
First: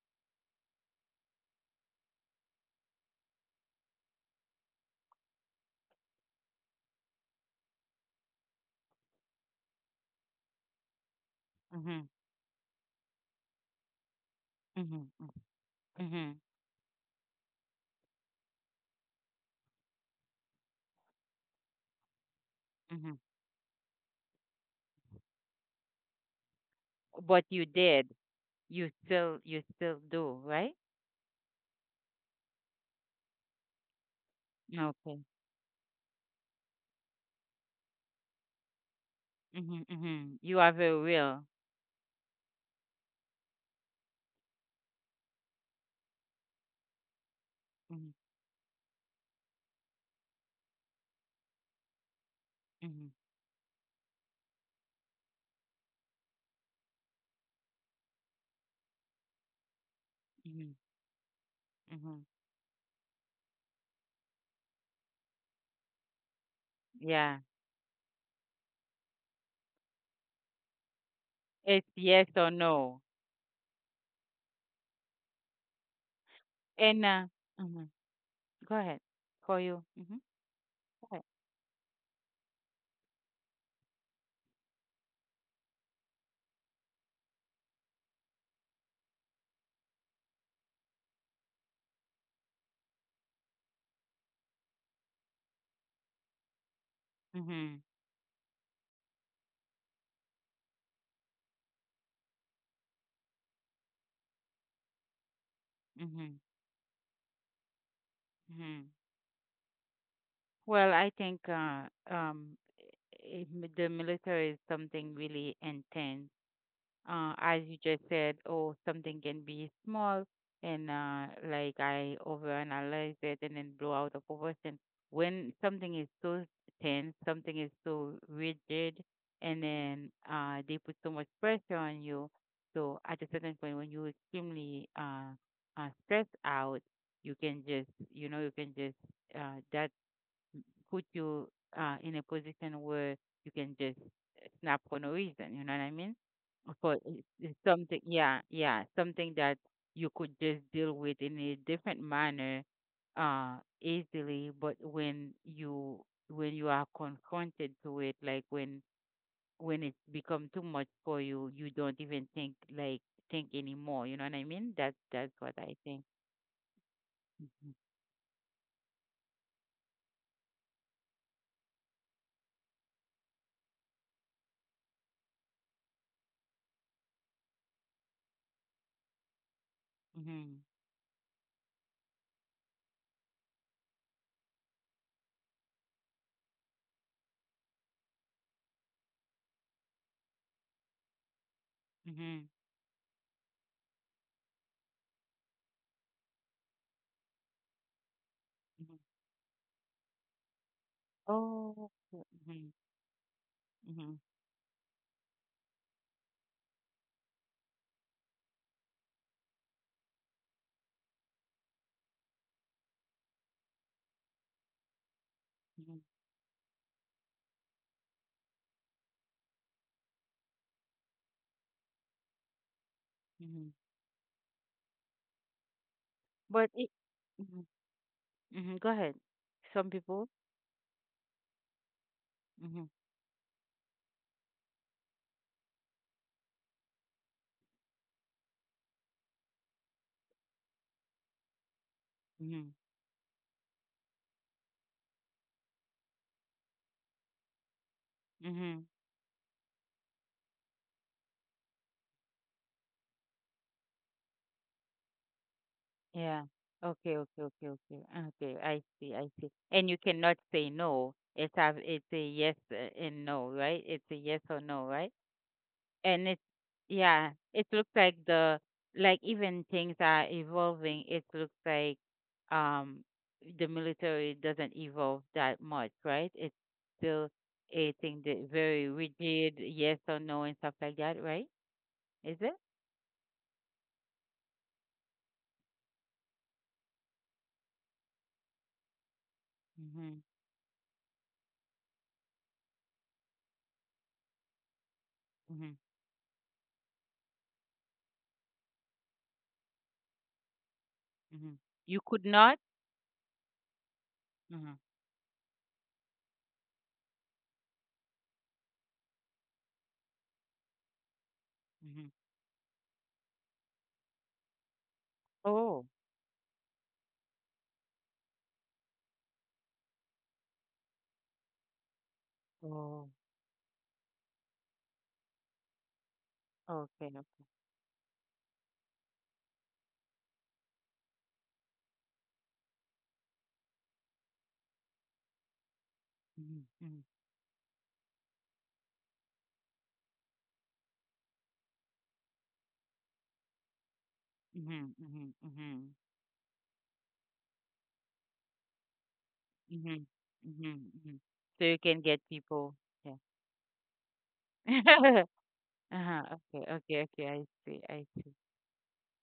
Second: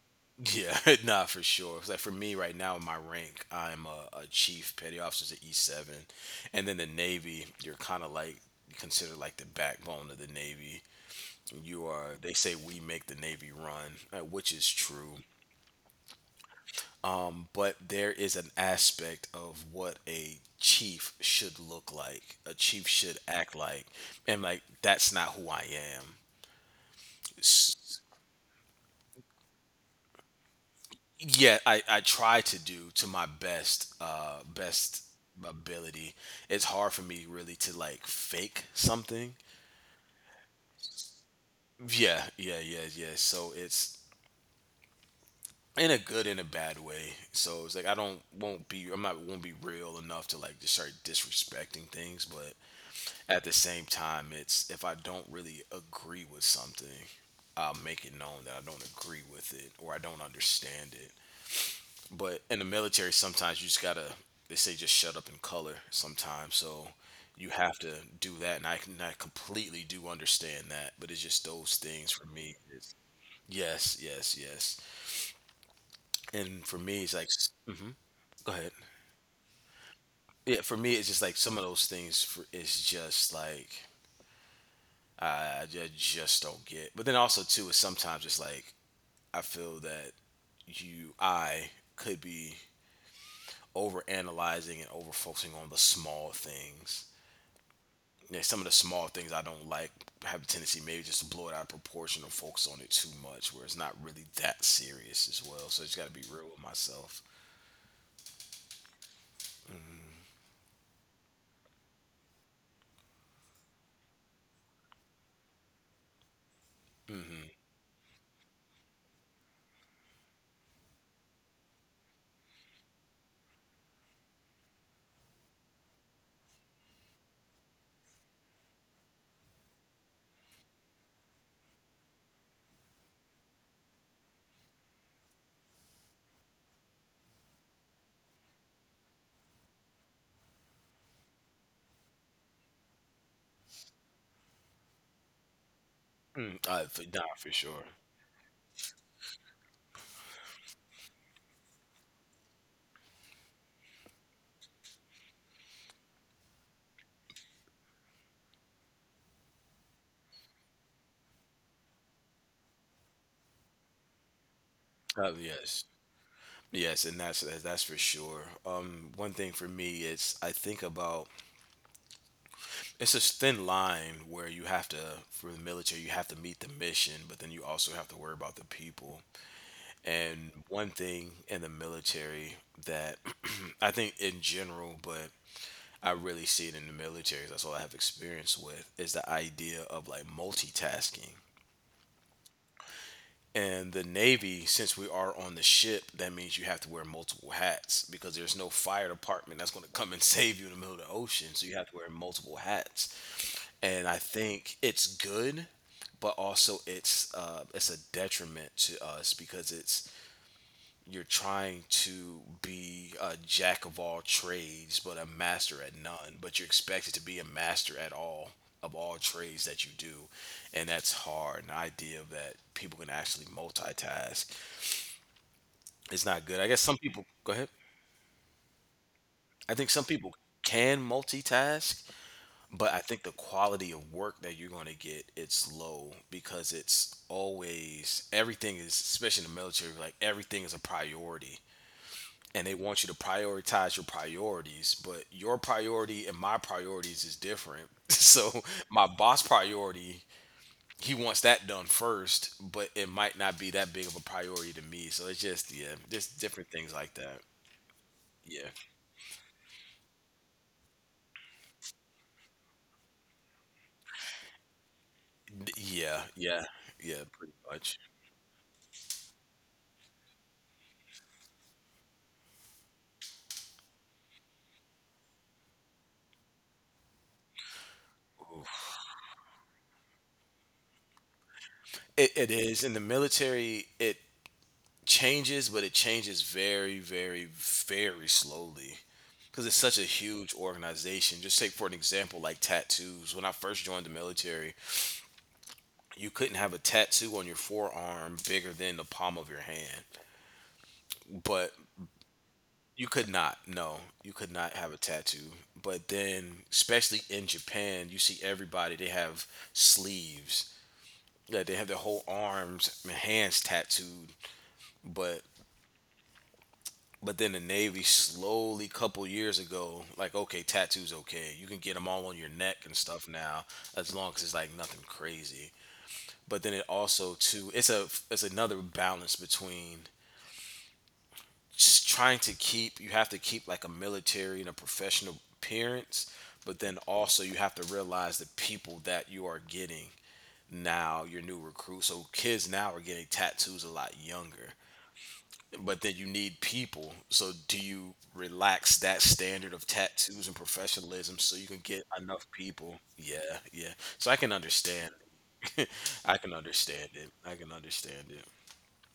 S2: yeah, nah, for sure. 'Cause, like for me right now, in my rank, I'm a chief petty officer to E-7, and then the Navy, you're kind of like considered like the backbone of the Navy. You are. They say we make the Navy run, which is
S1: Hmm.
S2: true,
S1: Hmm. Hmm.
S2: but there is an aspect of what a chief should look like, a chief
S1: Hmm.
S2: should act like, and like that's not who I
S1: But
S2: am.
S1: you did, you still do, right?
S2: Yeah, I try to do to my best best
S1: Okay.
S2: ability. It's hard for me really to like fake something.
S1: Hmm. Hmm. You are very real.
S2: Yeah, yeah, yeah, yeah, so it's, in a good and a bad way, so it's like I
S1: Hmm.
S2: don't won't be I'm not won't be real enough to like just start disrespecting things. But
S1: Hmm.
S2: at the same time it's if I don't really agree with something, I'll make it known that I don't agree with it or I don't
S1: Hmm.
S2: understand it.
S1: Hmm.
S2: But in the military, sometimes you just gotta. They say just shut up and color sometimes. So
S1: Yeah.
S2: you have to do that, and I can I completely do understand that. But it's just those
S1: It's
S2: things for
S1: yes or
S2: me. It's,
S1: no.
S2: yes, yes, yes. And for
S1: And
S2: me, it's like,
S1: mhm.
S2: mm-hmm, go ahead.
S1: Go ahead. For you. Hmm.
S2: Yeah, for me,
S1: Go
S2: it's
S1: ahead.
S2: just like some of those things. For it's just like I just don't get. But then also too is sometimes it's like I feel that you I could be over analyzing and over focusing on the small things,
S1: Hmm.
S2: yeah, some of the small things I don't like have a tendency maybe just to blow it out of proportion or focus on it too much, where it's not really that serious as well. So I just got to be
S1: Hmm.
S2: real with myself.
S1: Hmm. Well, I think um, the military is something really intense as you just said, oh, something can be small and like I overanalyze it and then blow out of proportion. When something is so tense, something is so rigid, and then they put so much pressure on you. So at a certain point, when you're extremely stressed out, you can just, you know, you can just that put you in a position where you can just snap for no reason. You know what I mean?
S2: Mm,
S1: For
S2: nah,
S1: it's
S2: for sure.
S1: something, yeah, yeah, something that you could just deal with in a different manner easily. But when you are confronted to it, like when it's become too much for you, you don't even think like think anymore. You know what I mean? That's
S2: Uh,
S1: what I
S2: yes,
S1: think.
S2: yes, and that's
S1: Mm-hmm.
S2: that's for sure. One thing for me is I think about it's a thin line where you have to for the military you have to meet the mission, but then you also have to worry about the people.
S1: Mm-hmm.
S2: And one thing in the military that I think in general, but I really see it in the military. 'Cause that's all I have experience with is the idea of like multitasking. And the Navy, since we are on the ship, that means you have to wear multiple hats because there's no
S1: Mm-hmm.
S2: fire department that's going to come and save you in the middle of the ocean. So you
S1: Oh.
S2: have to wear multiple hats.
S1: Mm-hmm.
S2: And I think it's good, but also it's a detriment to us because it's you're trying to be a jack of all trades but a master
S1: Mhm,
S2: at none, but you're expected to be a master at all of all trades that you do. And that's hard. And the idea that people can actually
S1: mhm.
S2: multitask is not good.
S1: But
S2: I
S1: it
S2: guess some people, go
S1: mhm,
S2: ahead.
S1: mhm, go ahead.
S2: I
S1: Some
S2: think some
S1: people.
S2: people can multitask,
S1: Mhm,
S2: but I think the quality of work that you're going to get, it's low, because it's always, everything is, especially in the military, like everything is a priority,
S1: mhm,
S2: and they want you to prioritize your priorities, but your priority and my priorities is different. So
S1: mhm.
S2: my boss priority, he wants that done first, but it might not be that big of a priority to me. So it's just, yeah,
S1: Yeah.
S2: just different things
S1: Okay,
S2: like
S1: okay,
S2: that.
S1: okay, okay. Ah, okay,
S2: Yeah.
S1: I see, I see. And you cannot say no. It's a yes and no, right? It's a yes or no, right?
S2: D-
S1: and
S2: yeah
S1: it
S2: yeah
S1: Yeah,
S2: Yeah, pretty
S1: it looks
S2: much.
S1: like the, like even things are evolving, it looks like um the military doesn't evolve that much, right? It's still a thing that very rigid, yes or no and stuff like that, right? is
S2: it,
S1: it
S2: it is in the military. It changes, but it changes very very slowly because it's such a
S1: Mhm,
S2: huge organization. Just take for an example, like tattoos. When I first joined the military,
S1: mhm,
S2: you couldn't have a tattoo on your forearm bigger than the palm of your hand.
S1: mhm.
S2: But
S1: You could not.
S2: you could not. No, you could
S1: Mhm,
S2: not have a tattoo. But then, especially in Japan, you see everybody, they have sleeves. Yeah, they have their
S1: mhm.
S2: whole arms and hands tattooed. But
S1: Oh.
S2: but then the Navy slowly, couple years ago, like okay, tattoos okay. You can get them all on your neck and
S1: Oh,
S2: stuff now, as long as it's like nothing crazy. But then it
S1: okay.
S2: also
S1: Mhm,
S2: too, it's a it's another balance between just trying to keep, you have to keep like a military and a professional appearance, but
S1: mhm,
S2: then also you have to realize the people that you are getting now, your new recruits. So kids now are getting tattoos a lot younger,
S1: mhm, mhm, mhm,
S2: but then you need people. So do you relax that standard of
S1: mhm,
S2: tattoos and
S1: mhm, mhm.
S2: professionalism
S1: So
S2: so you
S1: you
S2: can
S1: can
S2: get
S1: get
S2: enough
S1: people.
S2: people?
S1: Yeah.
S2: Yeah, yeah, so I can understand.
S1: Uh-huh.
S2: I can
S1: Okay, okay,
S2: understand
S1: okay.
S2: it.
S1: I
S2: I can
S1: see. I
S2: understand
S1: see.
S2: it.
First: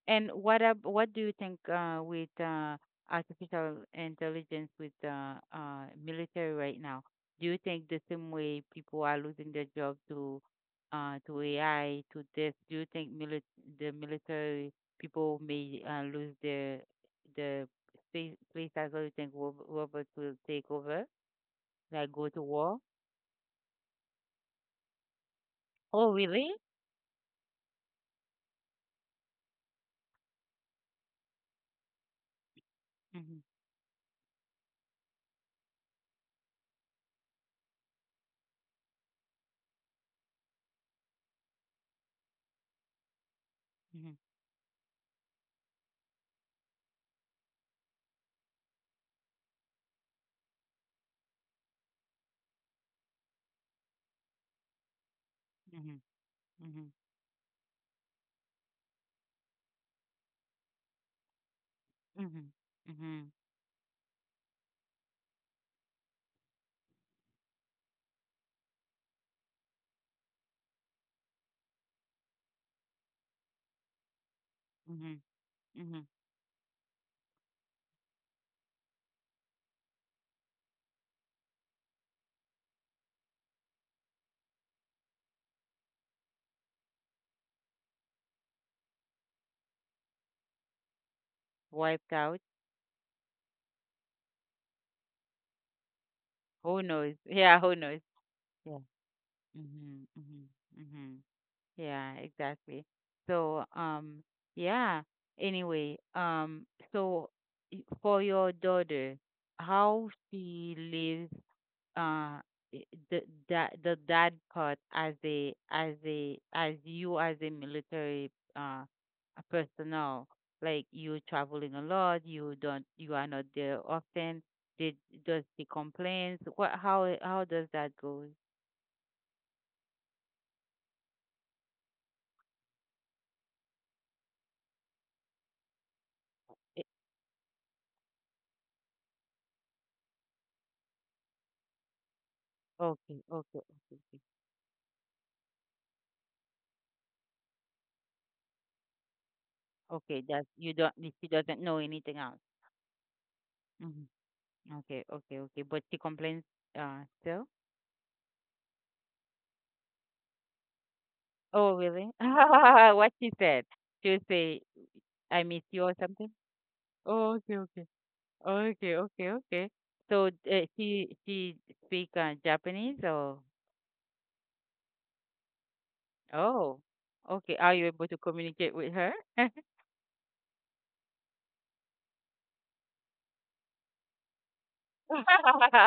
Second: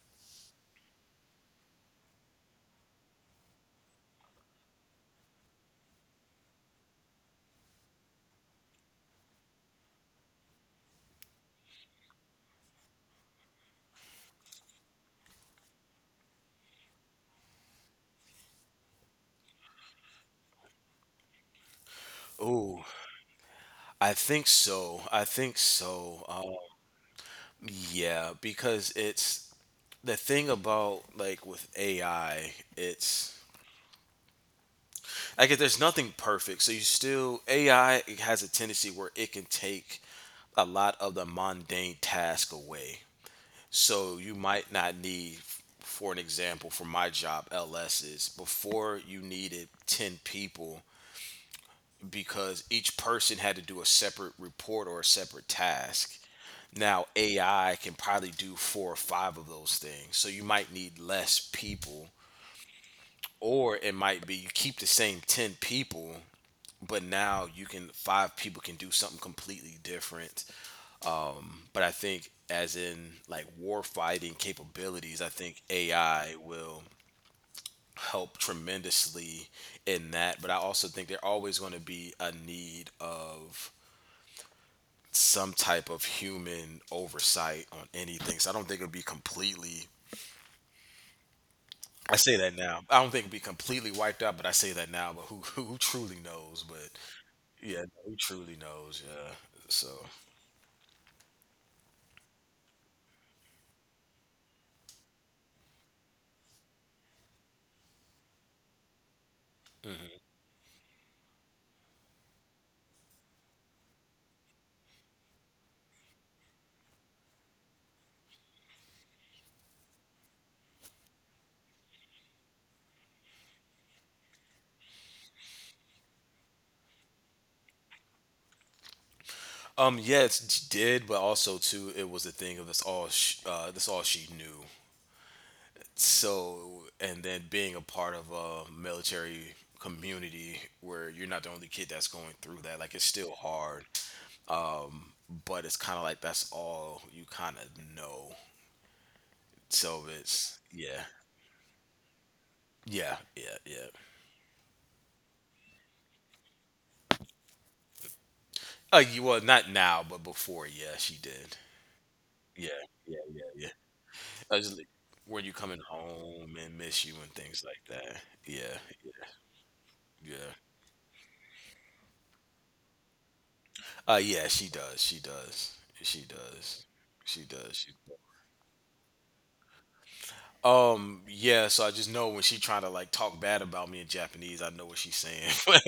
S1: And what do you think with artificial intelligence with military right now? Do you think the same way people are losing their job to AI to this? Do you think the military people may lose their the space place as well? You think robots will take over, like go to war?
S2: Ooh, I think so. I think
S1: Oh,
S2: so.
S1: really?
S2: Yeah, because it's, the thing about like with AI, it's
S1: Mm-hmm.
S2: like if there's nothing perfect. So you still, AI has a tendency where it can take a lot of the mundane task away.
S1: Mm-hmm.
S2: So you might not need, for an example for my job LSs, before you needed 10 people because each person had to do a separate report or a separate
S1: Mm-hmm.
S2: task.
S1: Mm-hmm.
S2: Now AI can probably do four or five of those things. So you might need less people,
S1: Mm-hmm. Mm-hmm.
S2: or it might be you keep the same 10 people, but now you can, five people can do something completely different. But I think as in like war fighting capabilities,
S1: Mhm,
S2: I think
S1: mhm.
S2: AI will help tremendously in that, but I also think there always going to be a need of some type of human oversight on anything. So I don't think it'll be completely,
S1: Wiped
S2: I say
S1: out.
S2: that now. I don't think it'd be completely wiped out, but I say that now. But who who truly knows?
S1: Who
S2: But
S1: knows? Yeah, who
S2: yeah, no,
S1: knows?
S2: who truly
S1: Yeah.
S2: knows? Yeah. So
S1: Mhm, mhm, mhm. Yeah, exactly. So, yeah. Anyway, so for your daughter, how she lives uh I- the that the dad part as a as a as you, as a military a personnel, like you traveling a lot, you don't, you are not there often. Did Does he complains, what how how does that go?
S2: yeah, it did, but also too, it was the thing of this all she knew. So,
S1: It-
S2: and then being a part of a military community where you're not the only kid that's going through that, like it's
S1: okay,
S2: still
S1: okay,
S2: hard,
S1: okay, okay.
S2: but it's kind of like that's all you kind of know. So
S1: Okay, that
S2: it's,
S1: you don't,
S2: yeah,
S1: she doesn't know anything else.
S2: yeah, yeah, yeah.
S1: Hmm, okay, okay, okay, but she complains still?
S2: You, well, not now, but before, yeah, she did.
S1: Oh, really?
S2: Yeah,
S1: What
S2: yeah,
S1: she
S2: yeah,
S1: said?
S2: yeah.
S1: She'll
S2: I
S1: say
S2: was like, were
S1: I
S2: you
S1: miss
S2: coming
S1: you or something?
S2: home and miss you and
S1: Oh, okay,
S2: things like
S1: okay.
S2: that? Yeah,
S1: Okay, okay, okay. So,
S2: yeah, yeah.
S1: she speak Japanese or?
S2: Yeah, she does. She does. She
S1: Oh,
S2: does. She
S1: okay. Are
S2: does. She
S1: you able to
S2: does.
S1: communicate with her?
S2: Yeah, so I just know when she trying to like talk bad about me in Japanese, I know what she's saying. But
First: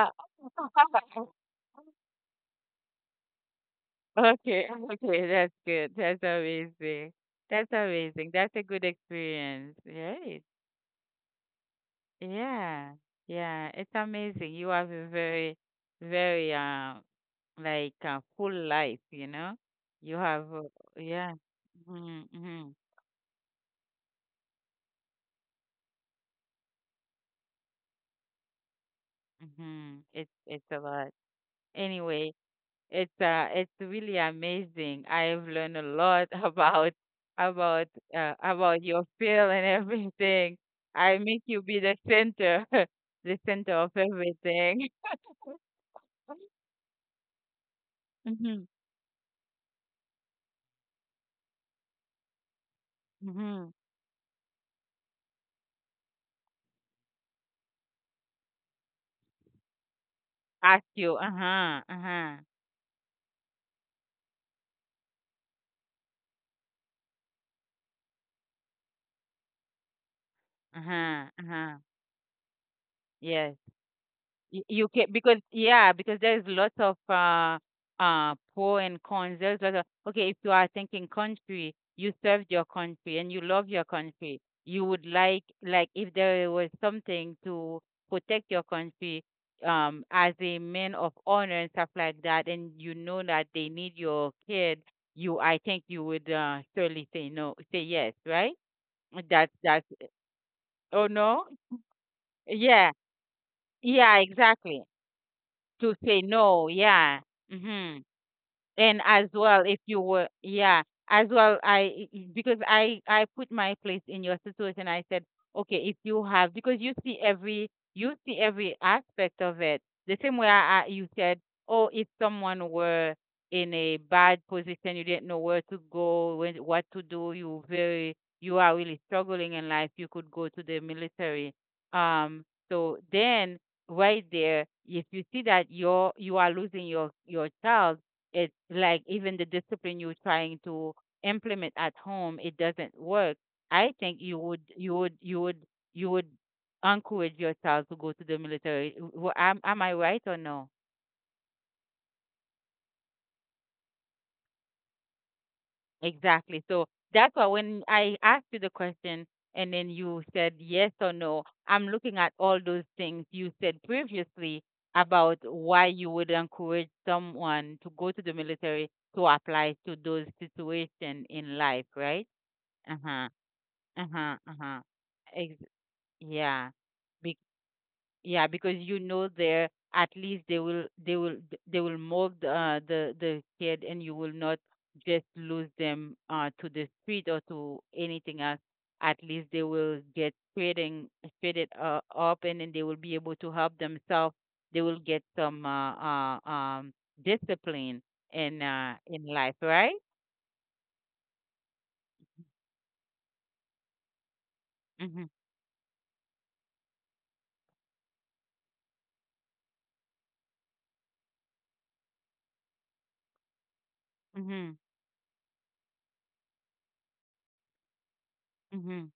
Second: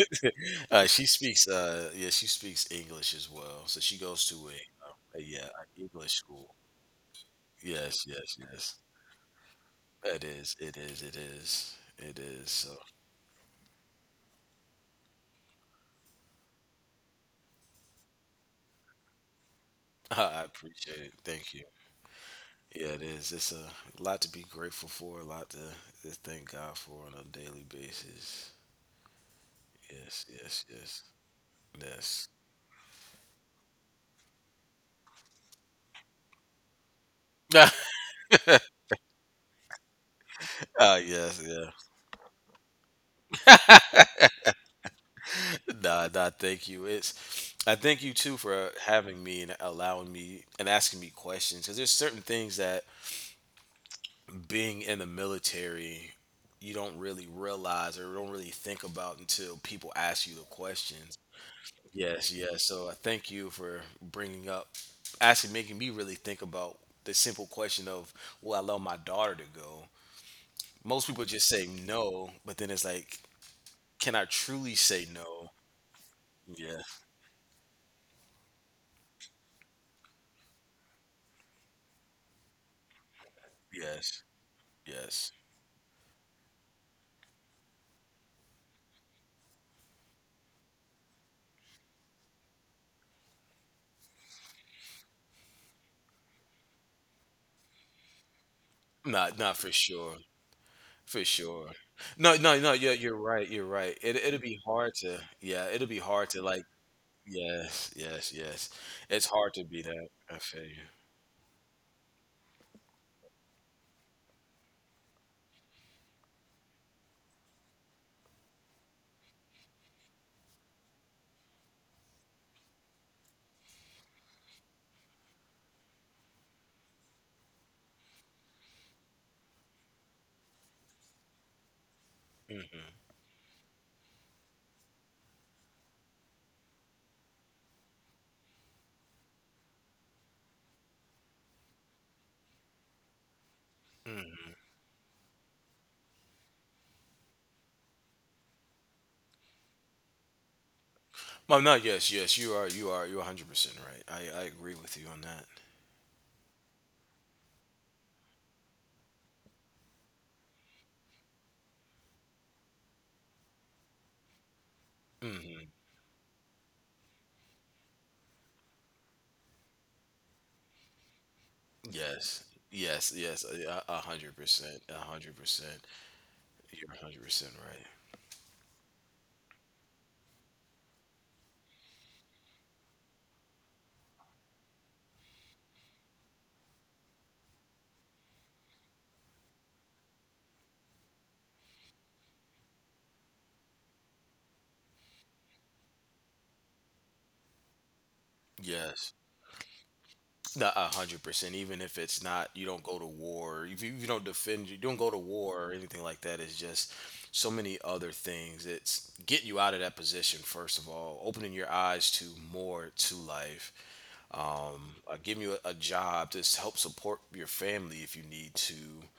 S2: she speaks yeah, she speaks English as well. So she goes to a,
S1: Okay,
S2: a,
S1: okay.
S2: yeah,
S1: That's
S2: an
S1: good.
S2: English
S1: That's
S2: school.
S1: amazing. That's
S2: Yes,
S1: amazing.
S2: yes,
S1: That's a
S2: yes.
S1: good experience,
S2: It
S1: right?
S2: is, it is, it is, it is. So
S1: Yeah, yeah. It's amazing. You have a very, very like full life, you know. You
S2: I
S1: have
S2: appreciate it.
S1: yeah.
S2: Thank you.
S1: Mm-hmm, mm-hmm.
S2: Yeah, it is. It's a lot to be grateful for, a lot to just thank God for on a daily basis.
S1: Mhm.
S2: Yes,
S1: It's
S2: yes,
S1: a lot.
S2: yes,
S1: Anyway, it's really amazing. I've learned a lot about
S2: yes.
S1: about about your field and everything.
S2: Ah,
S1: I make
S2: yes,
S1: you
S2: yeah.
S1: be the center, the center of everything.
S2: Nah, nah, thank you. It's, I thank you too
S1: Mhm.
S2: for having me and allowing me and asking me questions, because there's certain things that
S1: Mhm.
S2: being in the military, you don't really realize or don't really think about until people ask you the
S1: Ask you.
S2: questions.
S1: Uh-huh.
S2: Yes,
S1: Uh-huh.
S2: yes. So I thank you for bringing up, actually making me really think about the simple question of, will I allow my daughter to go? Most people
S1: Uh-huh.
S2: just say
S1: Uh-huh.
S2: no, but then it's like,
S1: Yes.
S2: can I truly
S1: You
S2: say
S1: can, because
S2: no?
S1: yeah, because there's lots
S2: Yeah,
S1: of pro and cons. There's lots of, okay, if you are thinking country, you served your country and you love your
S2: yes,
S1: country, you would
S2: yes.
S1: like if there was something to protect your country, as a man of honor and stuff like that, and you know that they need your kid, you, I think you would surely say no, say yes, right?
S2: Not, not for
S1: That's
S2: sure,
S1: Oh
S2: for
S1: no.
S2: sure. No, no, no. Yeah,
S1: Yeah,
S2: you're right. You're right. It,
S1: yeah,
S2: it'll be
S1: exactly.
S2: hard to, yeah, it'll
S1: To
S2: be
S1: say
S2: hard to like,
S1: no, yeah.
S2: yes,
S1: Hmm.
S2: yes, yes.
S1: And
S2: It's
S1: as
S2: hard to
S1: well, if
S2: be
S1: you
S2: that.
S1: were,
S2: I feel
S1: yeah,
S2: you.
S1: as well, I because I put my place in your situation, I said, okay, if you have, because you see every, you see every aspect of it the same way. I, you said, oh, if someone were in a bad position, you didn't know where to go, when, what to do, you very, you are really struggling in life, you could go to the military. um so
S2: Mm-hmm,
S1: then, right there, if you see that you are losing your child, it's like even the discipline you're trying to implement at home, it doesn't work. I think you
S2: mm-hmm.
S1: would you would you would you would encourage your child to go to the military. Am I right or no?
S2: Well, no, yes, yes, you are, you're 100% right. I agree with you on that.
S1: Exactly. So that's why, when I asked you the question and then you said yes or no, I'm looking at all those things you said previously about
S2: Hmm.
S1: why you would encourage someone to go to the military, to apply to those situations in life, right?
S2: Yes,
S1: Uh
S2: yes,
S1: huh.
S2: yes, a hundred
S1: Uh-huh,
S2: percent,
S1: uh-huh.
S2: a hundred
S1: Ex
S2: percent.
S1: Yeah.
S2: You're a hundred
S1: Be
S2: percent right.
S1: Yeah, because you know there, at least they will, they will, they will mold the kid, and you will not just lose them to the street or to anything else. At least they will get straightened up, and then they will be able to help themselves. They will get some discipline
S2: Yes,
S1: in life, right?
S2: no, 100%. Even if it's not, you don't go to war. If you, you don't defend, you don't go to
S1: Mhm.
S2: war or anything like that. It's just so many other things. It's getting you out of that position first of all, opening your eyes to more to life,
S1: Mhm.
S2: giving you a job to help support your family if you need to.
S1: Mhm.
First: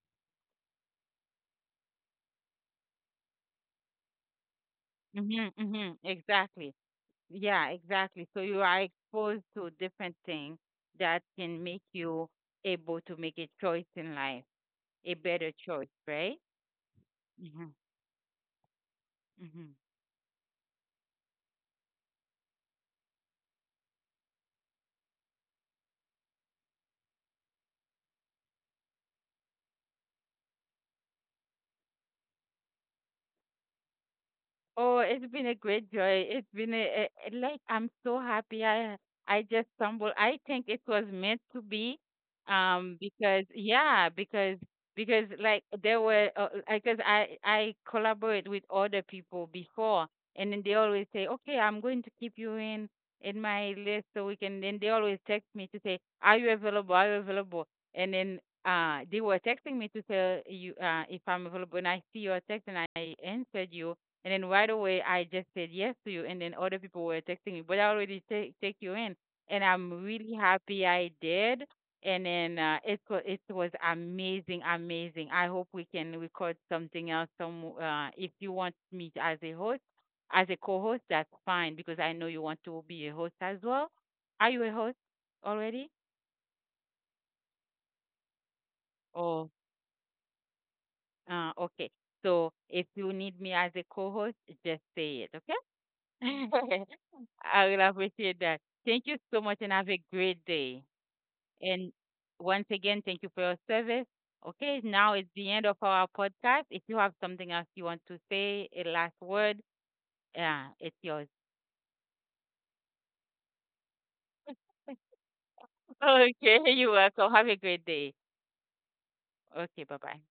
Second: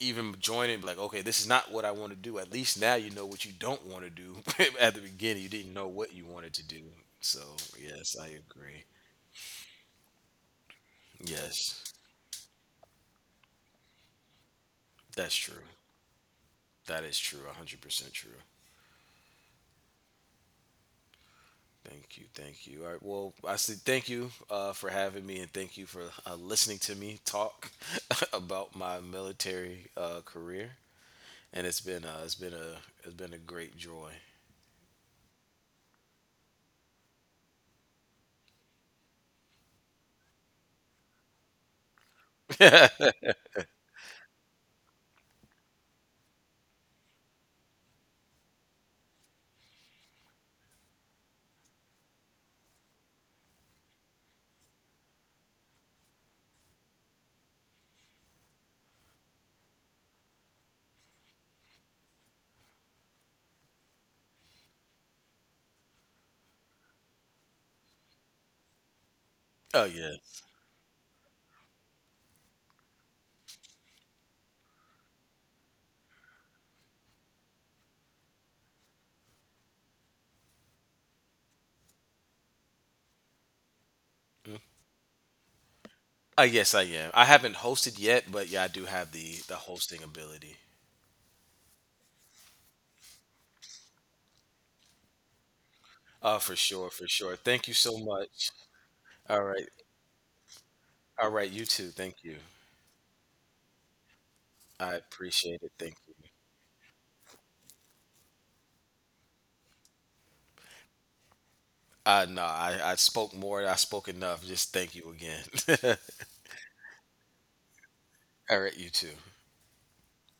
S2: Even join it, like, okay, this is not what I want to do. At least now you know what you don't want to do. At the beginning, you
S1: Mhm.
S2: didn't know
S1: Mhm.
S2: what you wanted to
S1: Exactly.
S2: do. So,
S1: Yeah,
S2: yes, I
S1: exactly. So you are
S2: agree.
S1: exposed to different things that can make
S2: Yes,
S1: you able to make a choice in life, a
S2: that's
S1: better
S2: true.
S1: choice, right?
S2: That is true.
S1: Mm-hmm.
S2: 100% true. Thank you. Thank you. All right. Well, I say thank you for having me and thank you for listening to me talk about my military career. And it's been it's been a great joy.
S1: Oh, it's been a great joy. It's been a like, I'm so happy. I just stumbled. I think it was meant to be,
S2: Oh,
S1: because yeah, because like there were because I collaborate with other people before, and then they always say, okay, I'm going to keep you in my list so we can. Then they always text me to say, are you available? Are you available? And then they were texting me to tell you if I'm available, and I see your text and I answered you, and then right away, I just said yes to you. And then other people were texting me, but I already take you in. And I'm really
S2: yes.
S1: happy I did. And then it was, it was amazing, amazing. I hope we can record something else. Some if you want me as a host, as a co-host, that's fine, because I know you want to be a host as well. Are you a host already?
S2: Yes, I am. I haven't hosted yet, but yeah, I do have
S1: Oh,
S2: the hosting ability.
S1: okay. So if you need me as a co-host, just say it, okay?
S2: For sure, for sure. Thank
S1: I
S2: you
S1: will
S2: so
S1: appreciate
S2: much.
S1: that. Thank you
S2: All
S1: so much
S2: right,
S1: and have a great day.
S2: all right. You too.
S1: And
S2: Thank you.
S1: once again, thank you for your service. Okay,
S2: I
S1: now it's the
S2: appreciate
S1: end
S2: it.
S1: of
S2: Thank
S1: our
S2: you.
S1: podcast. If you have something else you want to say, a last word, yeah, it's yours.
S2: No, I spoke more. I spoke enough. Just thank you again.
S1: Okay, you're welcome. Have a great day.
S2: All right, you too.
S1: Okay, bye bye.